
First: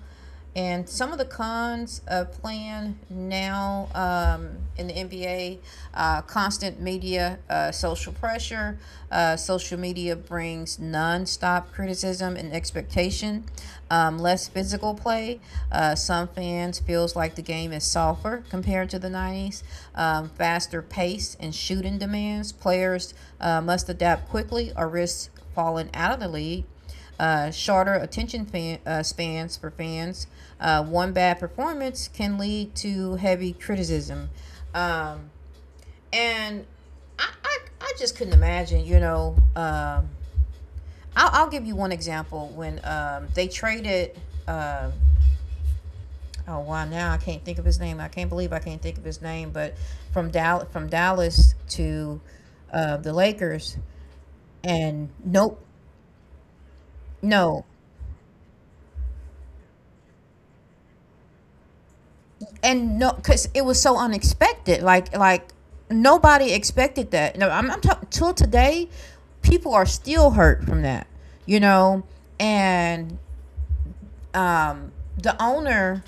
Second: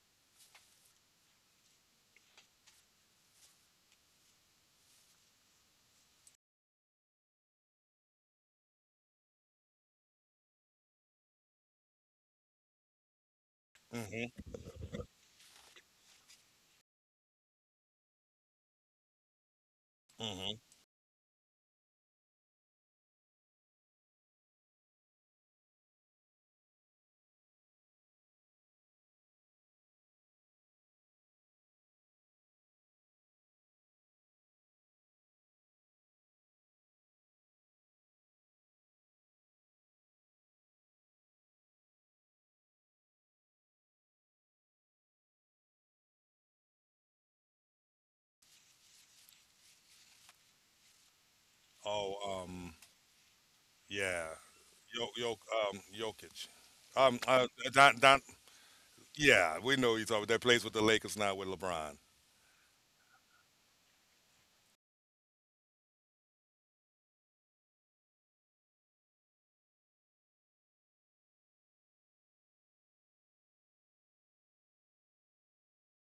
Speaker 1: And some of the cons of playing now in the NBA. Constant media, social pressure. Social media brings nonstop criticism and expectation,
Speaker 2: that.
Speaker 1: less physical play. Some fans feels like the game is softer compared to the 90s,
Speaker 2: Hmm. Hmm.
Speaker 1: faster pace and shooting demands. Players must adapt quickly or risk falling out of the league. Shorter attention spans for fans. One bad performance can lead to heavy criticism, um, and I just couldn't imagine. You know, I'll give you one example when they traded. Oh wow! Now I can't think of his name. I can't believe I can't think of his name. But from Dallas to
Speaker 2: Oh,
Speaker 1: the Lakers,
Speaker 2: yeah.
Speaker 1: and
Speaker 2: Yo, Yo,
Speaker 1: nope,
Speaker 2: Jokic. Um, uh,
Speaker 1: no,
Speaker 2: Don, Don, yeah, we know he's over that plays with the Lakers now with LeBron.
Speaker 1: and no because it was so unexpected like nobody expected that. No I'm, I'm talking till today, people are still hurt from that, you know. And um the owner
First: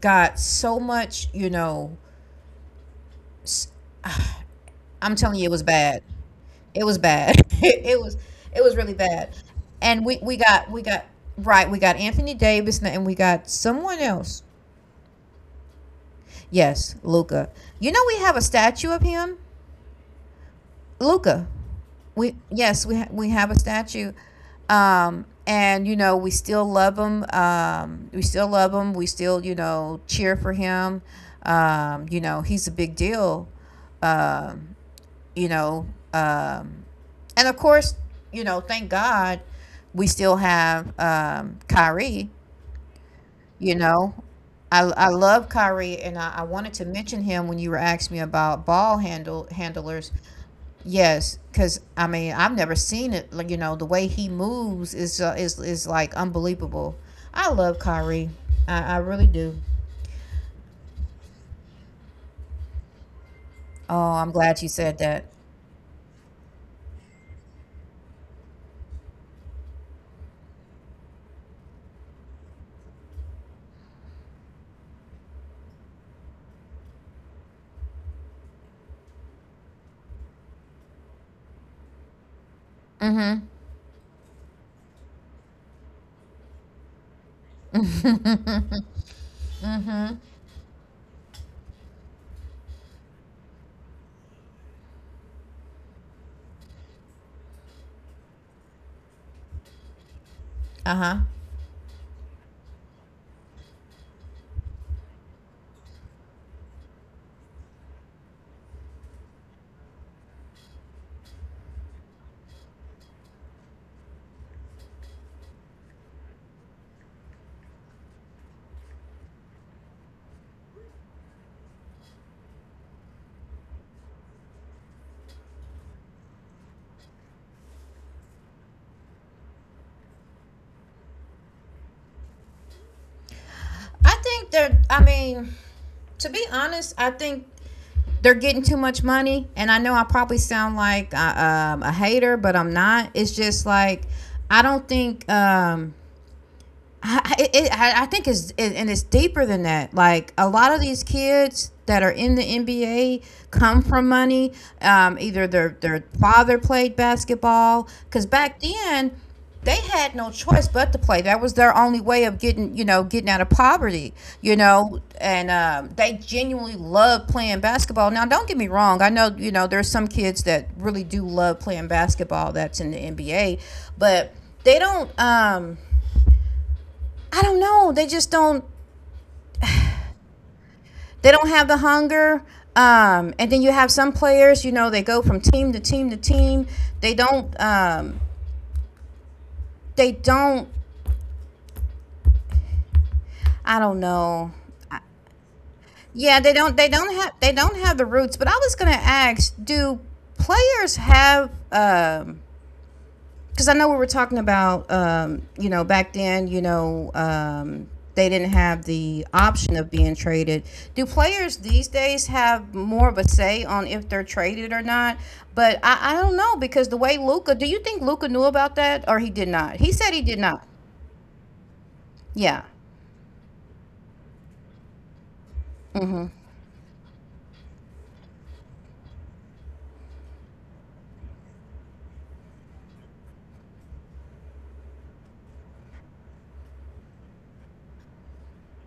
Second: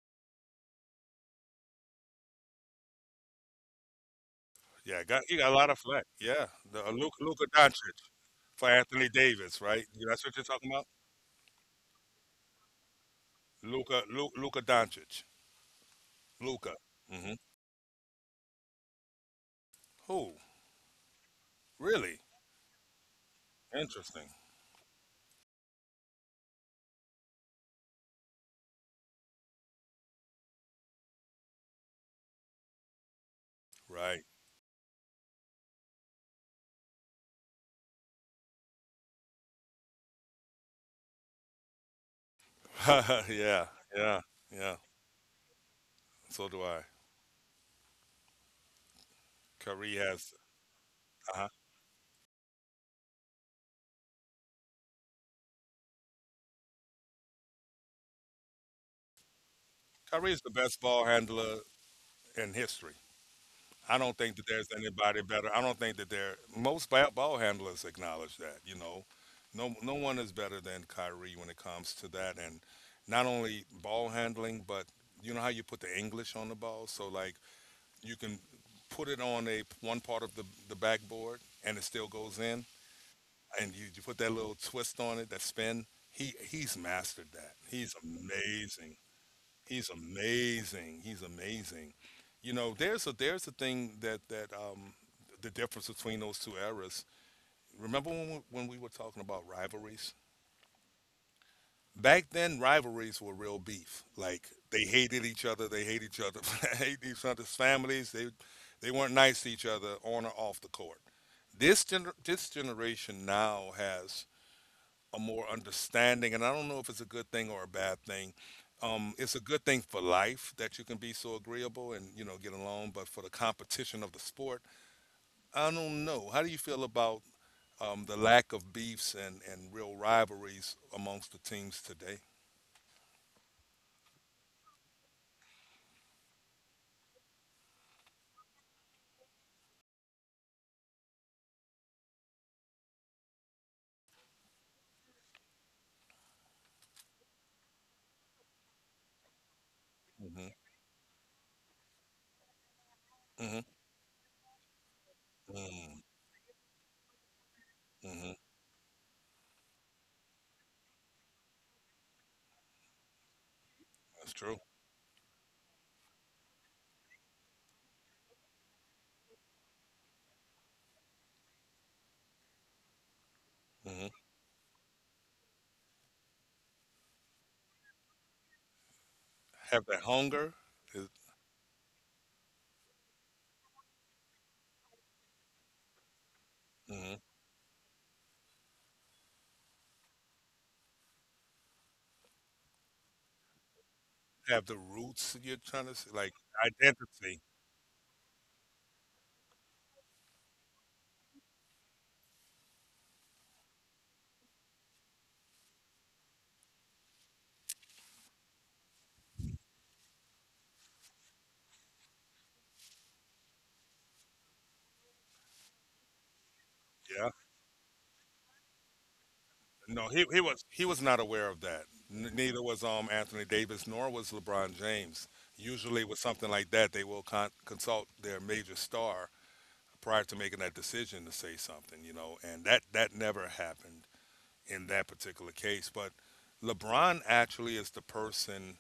Speaker 1: got so much, you know. s-
Speaker 2: Yeah,
Speaker 1: I'm
Speaker 2: got
Speaker 1: telling
Speaker 2: he
Speaker 1: you it
Speaker 2: got a
Speaker 1: was
Speaker 2: lot of
Speaker 1: bad.
Speaker 2: flack. Yeah,
Speaker 1: It
Speaker 2: the
Speaker 1: was
Speaker 2: Luka,
Speaker 1: bad.
Speaker 2: Luka
Speaker 1: it
Speaker 2: Doncic
Speaker 1: was, it
Speaker 2: for
Speaker 1: was really
Speaker 2: Anthony
Speaker 1: bad.
Speaker 2: Davis, right?
Speaker 1: And
Speaker 2: That's
Speaker 1: we
Speaker 2: what you're
Speaker 1: got
Speaker 2: talking
Speaker 1: we
Speaker 2: about.
Speaker 1: got, right, we got Anthony Davis, and we got someone
Speaker 2: Luka Lu,
Speaker 1: else.
Speaker 2: Luka Doncic, Luka.
Speaker 1: Yes,
Speaker 2: Hmm.
Speaker 1: Luca. You know, we have a statue of him.
Speaker 2: Who?
Speaker 1: Luca.
Speaker 2: Really?
Speaker 1: We, yes, we we have a statue.
Speaker 2: Interesting.
Speaker 1: And you know we still love him. We still love him. We still, you know, cheer for him. You know, he's a big deal.
Speaker 2: Right.
Speaker 1: um you know um and of course, you know, thank God we still have Kyrie.
Speaker 2: Yeah,
Speaker 1: You know,
Speaker 2: yeah, yeah.
Speaker 1: I love Kyrie, and I
Speaker 2: So do
Speaker 1: wanted to
Speaker 2: I.
Speaker 1: mention him when you were asking me about ball
Speaker 2: Curry
Speaker 1: handlers.
Speaker 2: has.
Speaker 1: Yes,
Speaker 2: Uh-huh.
Speaker 1: because I mean I've never seen it. Like, you know, the way he moves is is like unbelievable. I love Kyrie. I really do.
Speaker 2: Curry is the best ball handler in history.
Speaker 1: Oh,
Speaker 2: I don't
Speaker 1: I'm
Speaker 2: think that
Speaker 1: glad you
Speaker 2: there's
Speaker 1: said that.
Speaker 2: anybody better. I don't think that there most ball handlers acknowledge that. You know, no one is better than Kyrie when it comes to that, and not only ball handling, but you know how you put the English on the ball, so like you can put it on a one part of the backboard and it still goes in,
Speaker 1: Mm-hmm.
Speaker 2: and you put that little twist on it, that spin. He's mastered that. He's amazing. He's amazing. He's amazing. You know, there's a thing that the difference between those two eras. Remember when we were talking about rivalries?
Speaker 1: Uh-huh.
Speaker 2: Back then, rivalries were real beef. Like they hated each other. They hate each other. They hate each other's families. They weren't nice to each other on or off the court. This generation now has a more understanding, and I don't know if it's a good thing or a bad thing. It's a good thing for life that you can be so agreeable and you know get along, but for the competition of the sport, I don't know. How do you feel about the lack of beefs and real rivalries amongst the teams today?
Speaker 1: I think they're. I mean, to be honest, I think they're getting too much money. And I know I probably sound like a hater, but I'm not. It's just like I don't think. I- it, I think it's it, and it's deeper than that. Like a
Speaker 2: Hmm.
Speaker 1: lot of these kids that are in the NBA
Speaker 2: Hmm.
Speaker 1: come from money. Either their
Speaker 2: Hmm.
Speaker 1: their father played basketball because
Speaker 2: Hmm.
Speaker 1: back then they had no choice but to play. That was their only way of getting getting out of poverty.
Speaker 2: That's
Speaker 1: You
Speaker 2: true.
Speaker 1: know, and They genuinely love playing basketball. Now, don't get me wrong. I know there's some kids that really do love playing basketball. That's in the NBA,
Speaker 2: Hmm.
Speaker 1: but they don't. I don't know. They just don't.
Speaker 2: Have that hunger. Is,
Speaker 1: They don't have the hunger. And then you have some players. They go from team to team to team. They
Speaker 2: mhm.
Speaker 1: don't. Um, they don't. I don't know.
Speaker 2: Have the
Speaker 1: I-
Speaker 2: roots you're trying to s
Speaker 1: Yeah,
Speaker 2: like
Speaker 1: they don't. They don't have.
Speaker 2: identity.
Speaker 1: They don't have the roots. But I was gonna ask, do players have because I know we were talking about, back then, they didn't have the option of being traded. Do players these days have more of a say on if they're traded or not? But I don't know because the way
Speaker 2: Yeah.
Speaker 1: Luca, do you think Luca knew about that or he did not? He said
Speaker 2: No,
Speaker 1: he
Speaker 2: he,
Speaker 1: did
Speaker 2: he
Speaker 1: not.
Speaker 2: was he was not aware of that.
Speaker 1: Yeah.
Speaker 2: Neither was Anthony Davis, nor was LeBron James. Usually, with
Speaker 1: Hmm.
Speaker 2: something like that, they will consult their major star prior to making that decision to say something. And that never happened in that particular case. But LeBron actually is the person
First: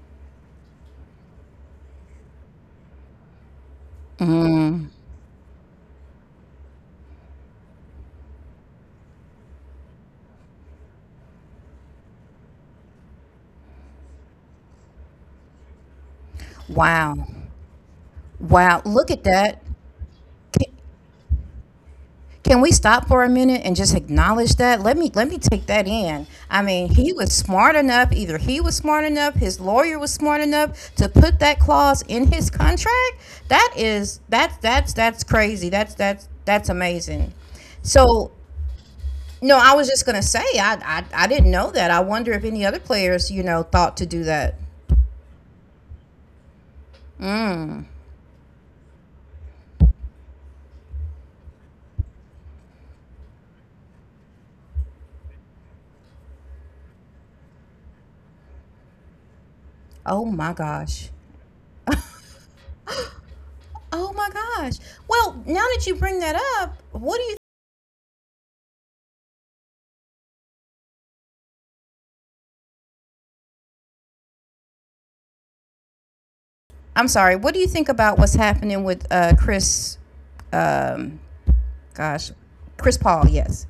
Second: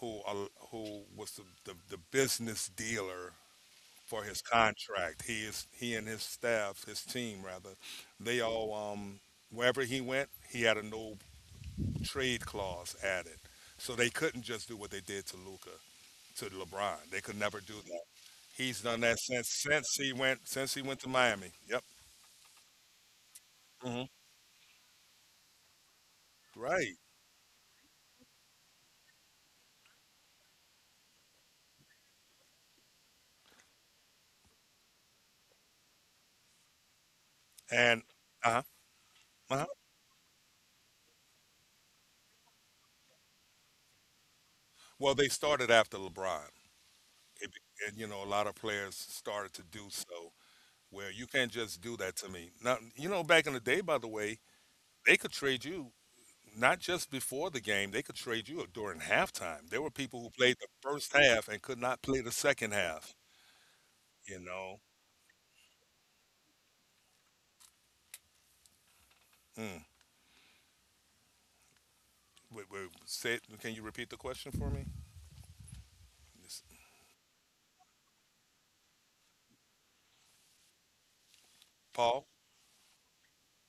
Speaker 2: who was the business dealer for his contract. He and his staff, his team rather, they all wherever he went, he had a no trade clause added. So they couldn't just do what they did to Luca, to LeBron.
Speaker 1: Wow.
Speaker 2: They could never do that. He's
Speaker 1: Wow.
Speaker 2: done
Speaker 1: Look
Speaker 2: that
Speaker 1: at
Speaker 2: since
Speaker 1: that.
Speaker 2: since
Speaker 1: K-
Speaker 2: he went to Miami. Yep.
Speaker 1: Can we stop for a minute and just
Speaker 2: Hmm.
Speaker 1: acknowledge that? Let me take that in. I mean,
Speaker 2: Right.
Speaker 1: he was smart enough, either he was smart enough, his lawyer was smart enough to put that clause in his contract. That is that's crazy. That's amazing.
Speaker 2: And
Speaker 1: So
Speaker 2: uh-huh,
Speaker 1: no,
Speaker 2: uh-huh.
Speaker 1: I was just gonna say I didn't know that. I wonder if any other players, you know, thought to do that.
Speaker 2: Well, they started after LeBron.
Speaker 1: Mm.
Speaker 2: And you know, a lot of players started to do so where you can't just do that to me. Now, you know, back in the day, by the way, they could trade you not just before the game, they could trade you during halftime. There were people
Speaker 1: Oh
Speaker 2: who
Speaker 1: my
Speaker 2: played the
Speaker 1: gosh.
Speaker 2: first half and could not play the second half.
Speaker 1: Oh my
Speaker 2: You
Speaker 1: gosh.
Speaker 2: know.
Speaker 1: Well, now that you bring that up, what do you
Speaker 2: Mm. Wait, wait, can you repeat the question for me? This-
Speaker 1: I'm sorry. What do you think about what's happening with Chris? Um,
Speaker 2: Paul,
Speaker 1: gosh, Chris Paul. Yes,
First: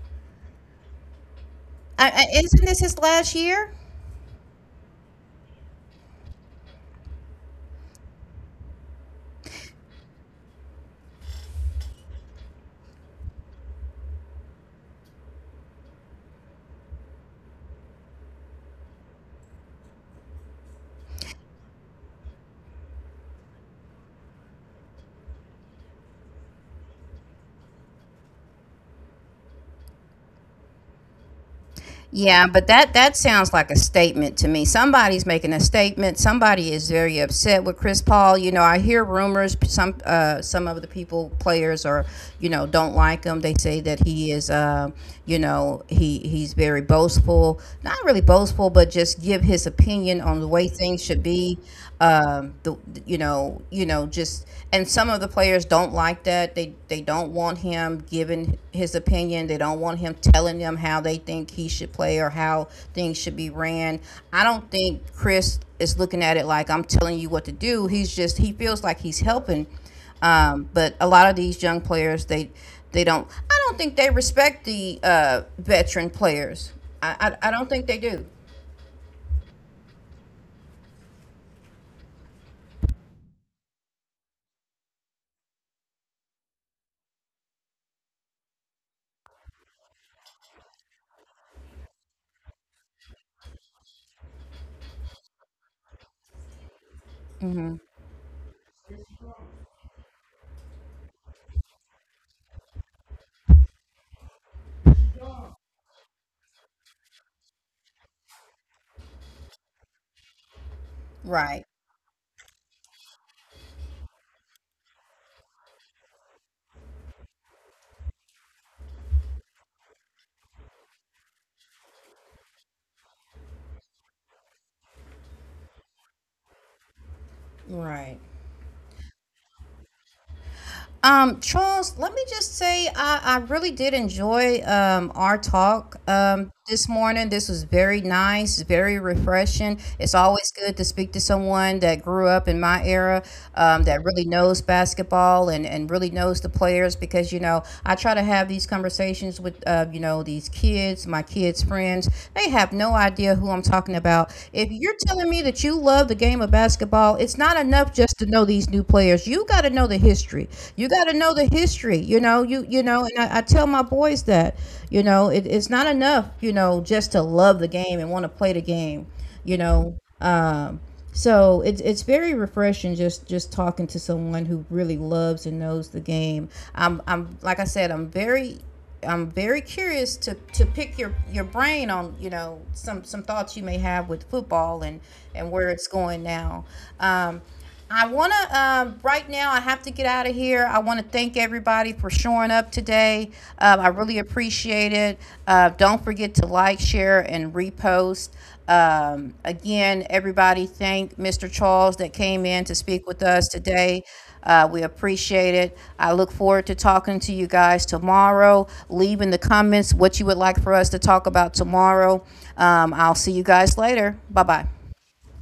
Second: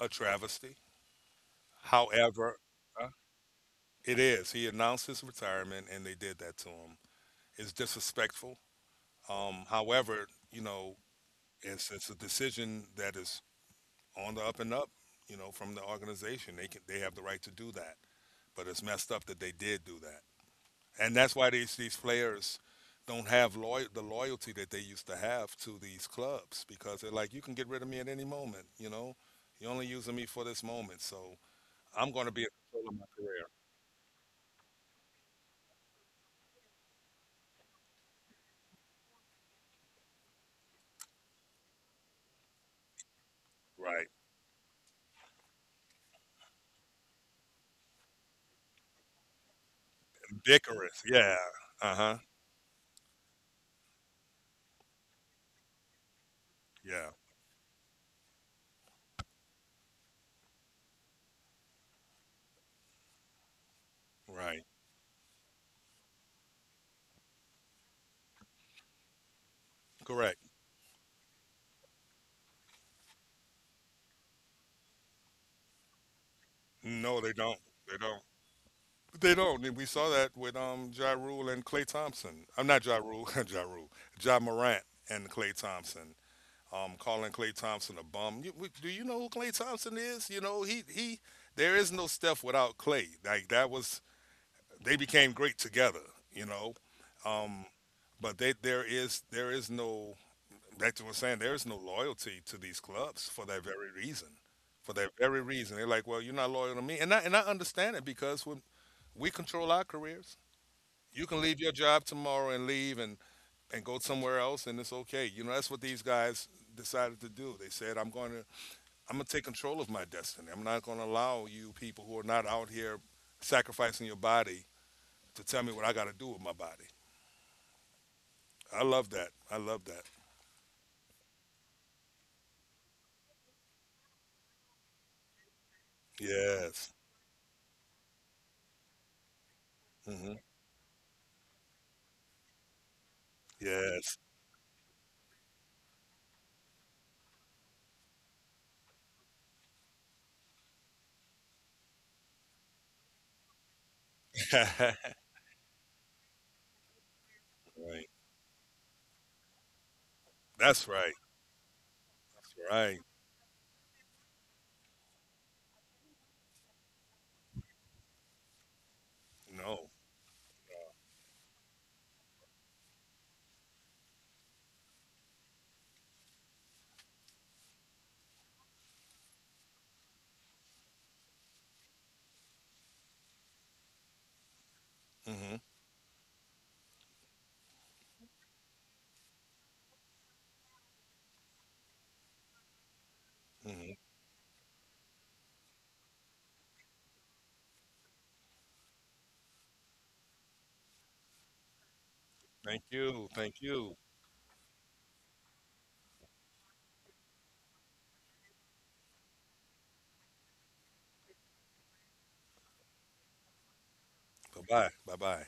Speaker 2: a travesty. However,
Speaker 1: isn't this his
Speaker 2: uh,
Speaker 1: last year?
Speaker 2: it is. He announced his retirement and they did that to him. It's disrespectful. However, you know, it's a decision that is on the up and up, you know, from the organization. They have the right to do that. But it's messed up that they did do that. And that's why these players don't have the loyalty that they used to have to these clubs because they're like, you can get rid of me at any moment. You know, you're only using me for this moment, so I'm going to be in
Speaker 1: Yeah, but
Speaker 2: control of
Speaker 1: that
Speaker 2: my
Speaker 1: that
Speaker 2: career.
Speaker 1: sounds like a statement to me. Somebody's making a statement. Somebody is very upset with Chris Paul. You know, I hear rumors. Some of the people players are, you know, don't like him. They say that
Speaker 2: Right,
Speaker 1: he is, you know, he's very boastful. Not really boastful, but just give his opinion on the way
Speaker 2: Dickerous.
Speaker 1: things should
Speaker 2: Yeah.
Speaker 1: be.
Speaker 2: Uh huh.
Speaker 1: The you know just and some of the players don't like that. They
Speaker 2: Yeah.
Speaker 1: don't want him giving his opinion. They don't want him telling them how they think he should play or how things should be ran. I
Speaker 2: Right.
Speaker 1: don't think Chris is looking at it like I'm telling you what to do. He's just he feels like he's helping.
Speaker 2: Correct.
Speaker 1: But a lot of these young players, they don't. I don't think they respect the veteran players.
Speaker 2: No, they
Speaker 1: I
Speaker 2: don't.
Speaker 1: don't think
Speaker 2: They
Speaker 1: they
Speaker 2: don't.
Speaker 1: do.
Speaker 2: They don't. And we saw that with Ja Rule and Clay Thompson. I'm not Ja Rule, Ja Rule. Ja Morant and Clay Thompson. Calling Klay Thompson a bum. Do you know who Klay Thompson is? You know he. There is no Steph without Klay. Like that was they became great together. You know, um, there is no back to what I'm saying. There is no loyalty to these clubs for that very reason. For that very reason, they're like, well, you're not loyal to me, and I understand it because when we control our careers, you can leave
Speaker 1: Right.
Speaker 2: your job tomorrow and leave and go somewhere else, and it's okay. You know, that's what these guys decided to do. They said, I'm going to I'm gonna take control of my destiny. I'm not gonna allow you people who are not out here sacrificing your body to tell me what I gotta do with my body.
Speaker 1: Right.
Speaker 2: I love that. I love that.
Speaker 1: Charles, let me just say I really did enjoy our talk this
Speaker 2: Yes.
Speaker 1: morning. This was very nice, very refreshing. It's
Speaker 2: Hmm.
Speaker 1: always good to speak to someone that grew up in my era that
Speaker 2: Yes.
Speaker 1: really knows basketball and really knows the players because, you know, I try to have these conversations with, you know, these kids, my kids' friends. They have no idea who I'm talking about. If
Speaker 2: Right.
Speaker 1: you're telling me that you love the game of basketball, it's not enough just to know these new players. You got to know the history.
Speaker 2: That's
Speaker 1: You got
Speaker 2: right.
Speaker 1: to know the history.
Speaker 2: That's right.
Speaker 1: And I tell my boys that you know it's not enough. You know, just to love the game and want to play the game. You
Speaker 2: No.
Speaker 1: know, um, so it's very refreshing just talking to someone who really loves and knows the game. I'm like I said, I'm very curious to pick your brain on some thoughts you may have with football
Speaker 2: Hmm.
Speaker 1: and where it's going now. Um, I want to right now. I have to get out of here. I want to thank everybody for showing up today.
Speaker 2: Hmm.
Speaker 1: I really appreciate it. Don't forget to like, share, and repost. Again, everybody, thank Mr. Charles that came in to
Speaker 2: Thank
Speaker 1: speak with
Speaker 2: you.
Speaker 1: us
Speaker 2: Thank you.
Speaker 1: today. We appreciate it. I look forward to talking to you guys tomorrow. Leave in the comments what you would like for us to talk about tomorrow. I'll see you guys later. Bye
Speaker 2: Bye bye.
Speaker 1: bye.
Speaker 2: Bye bye.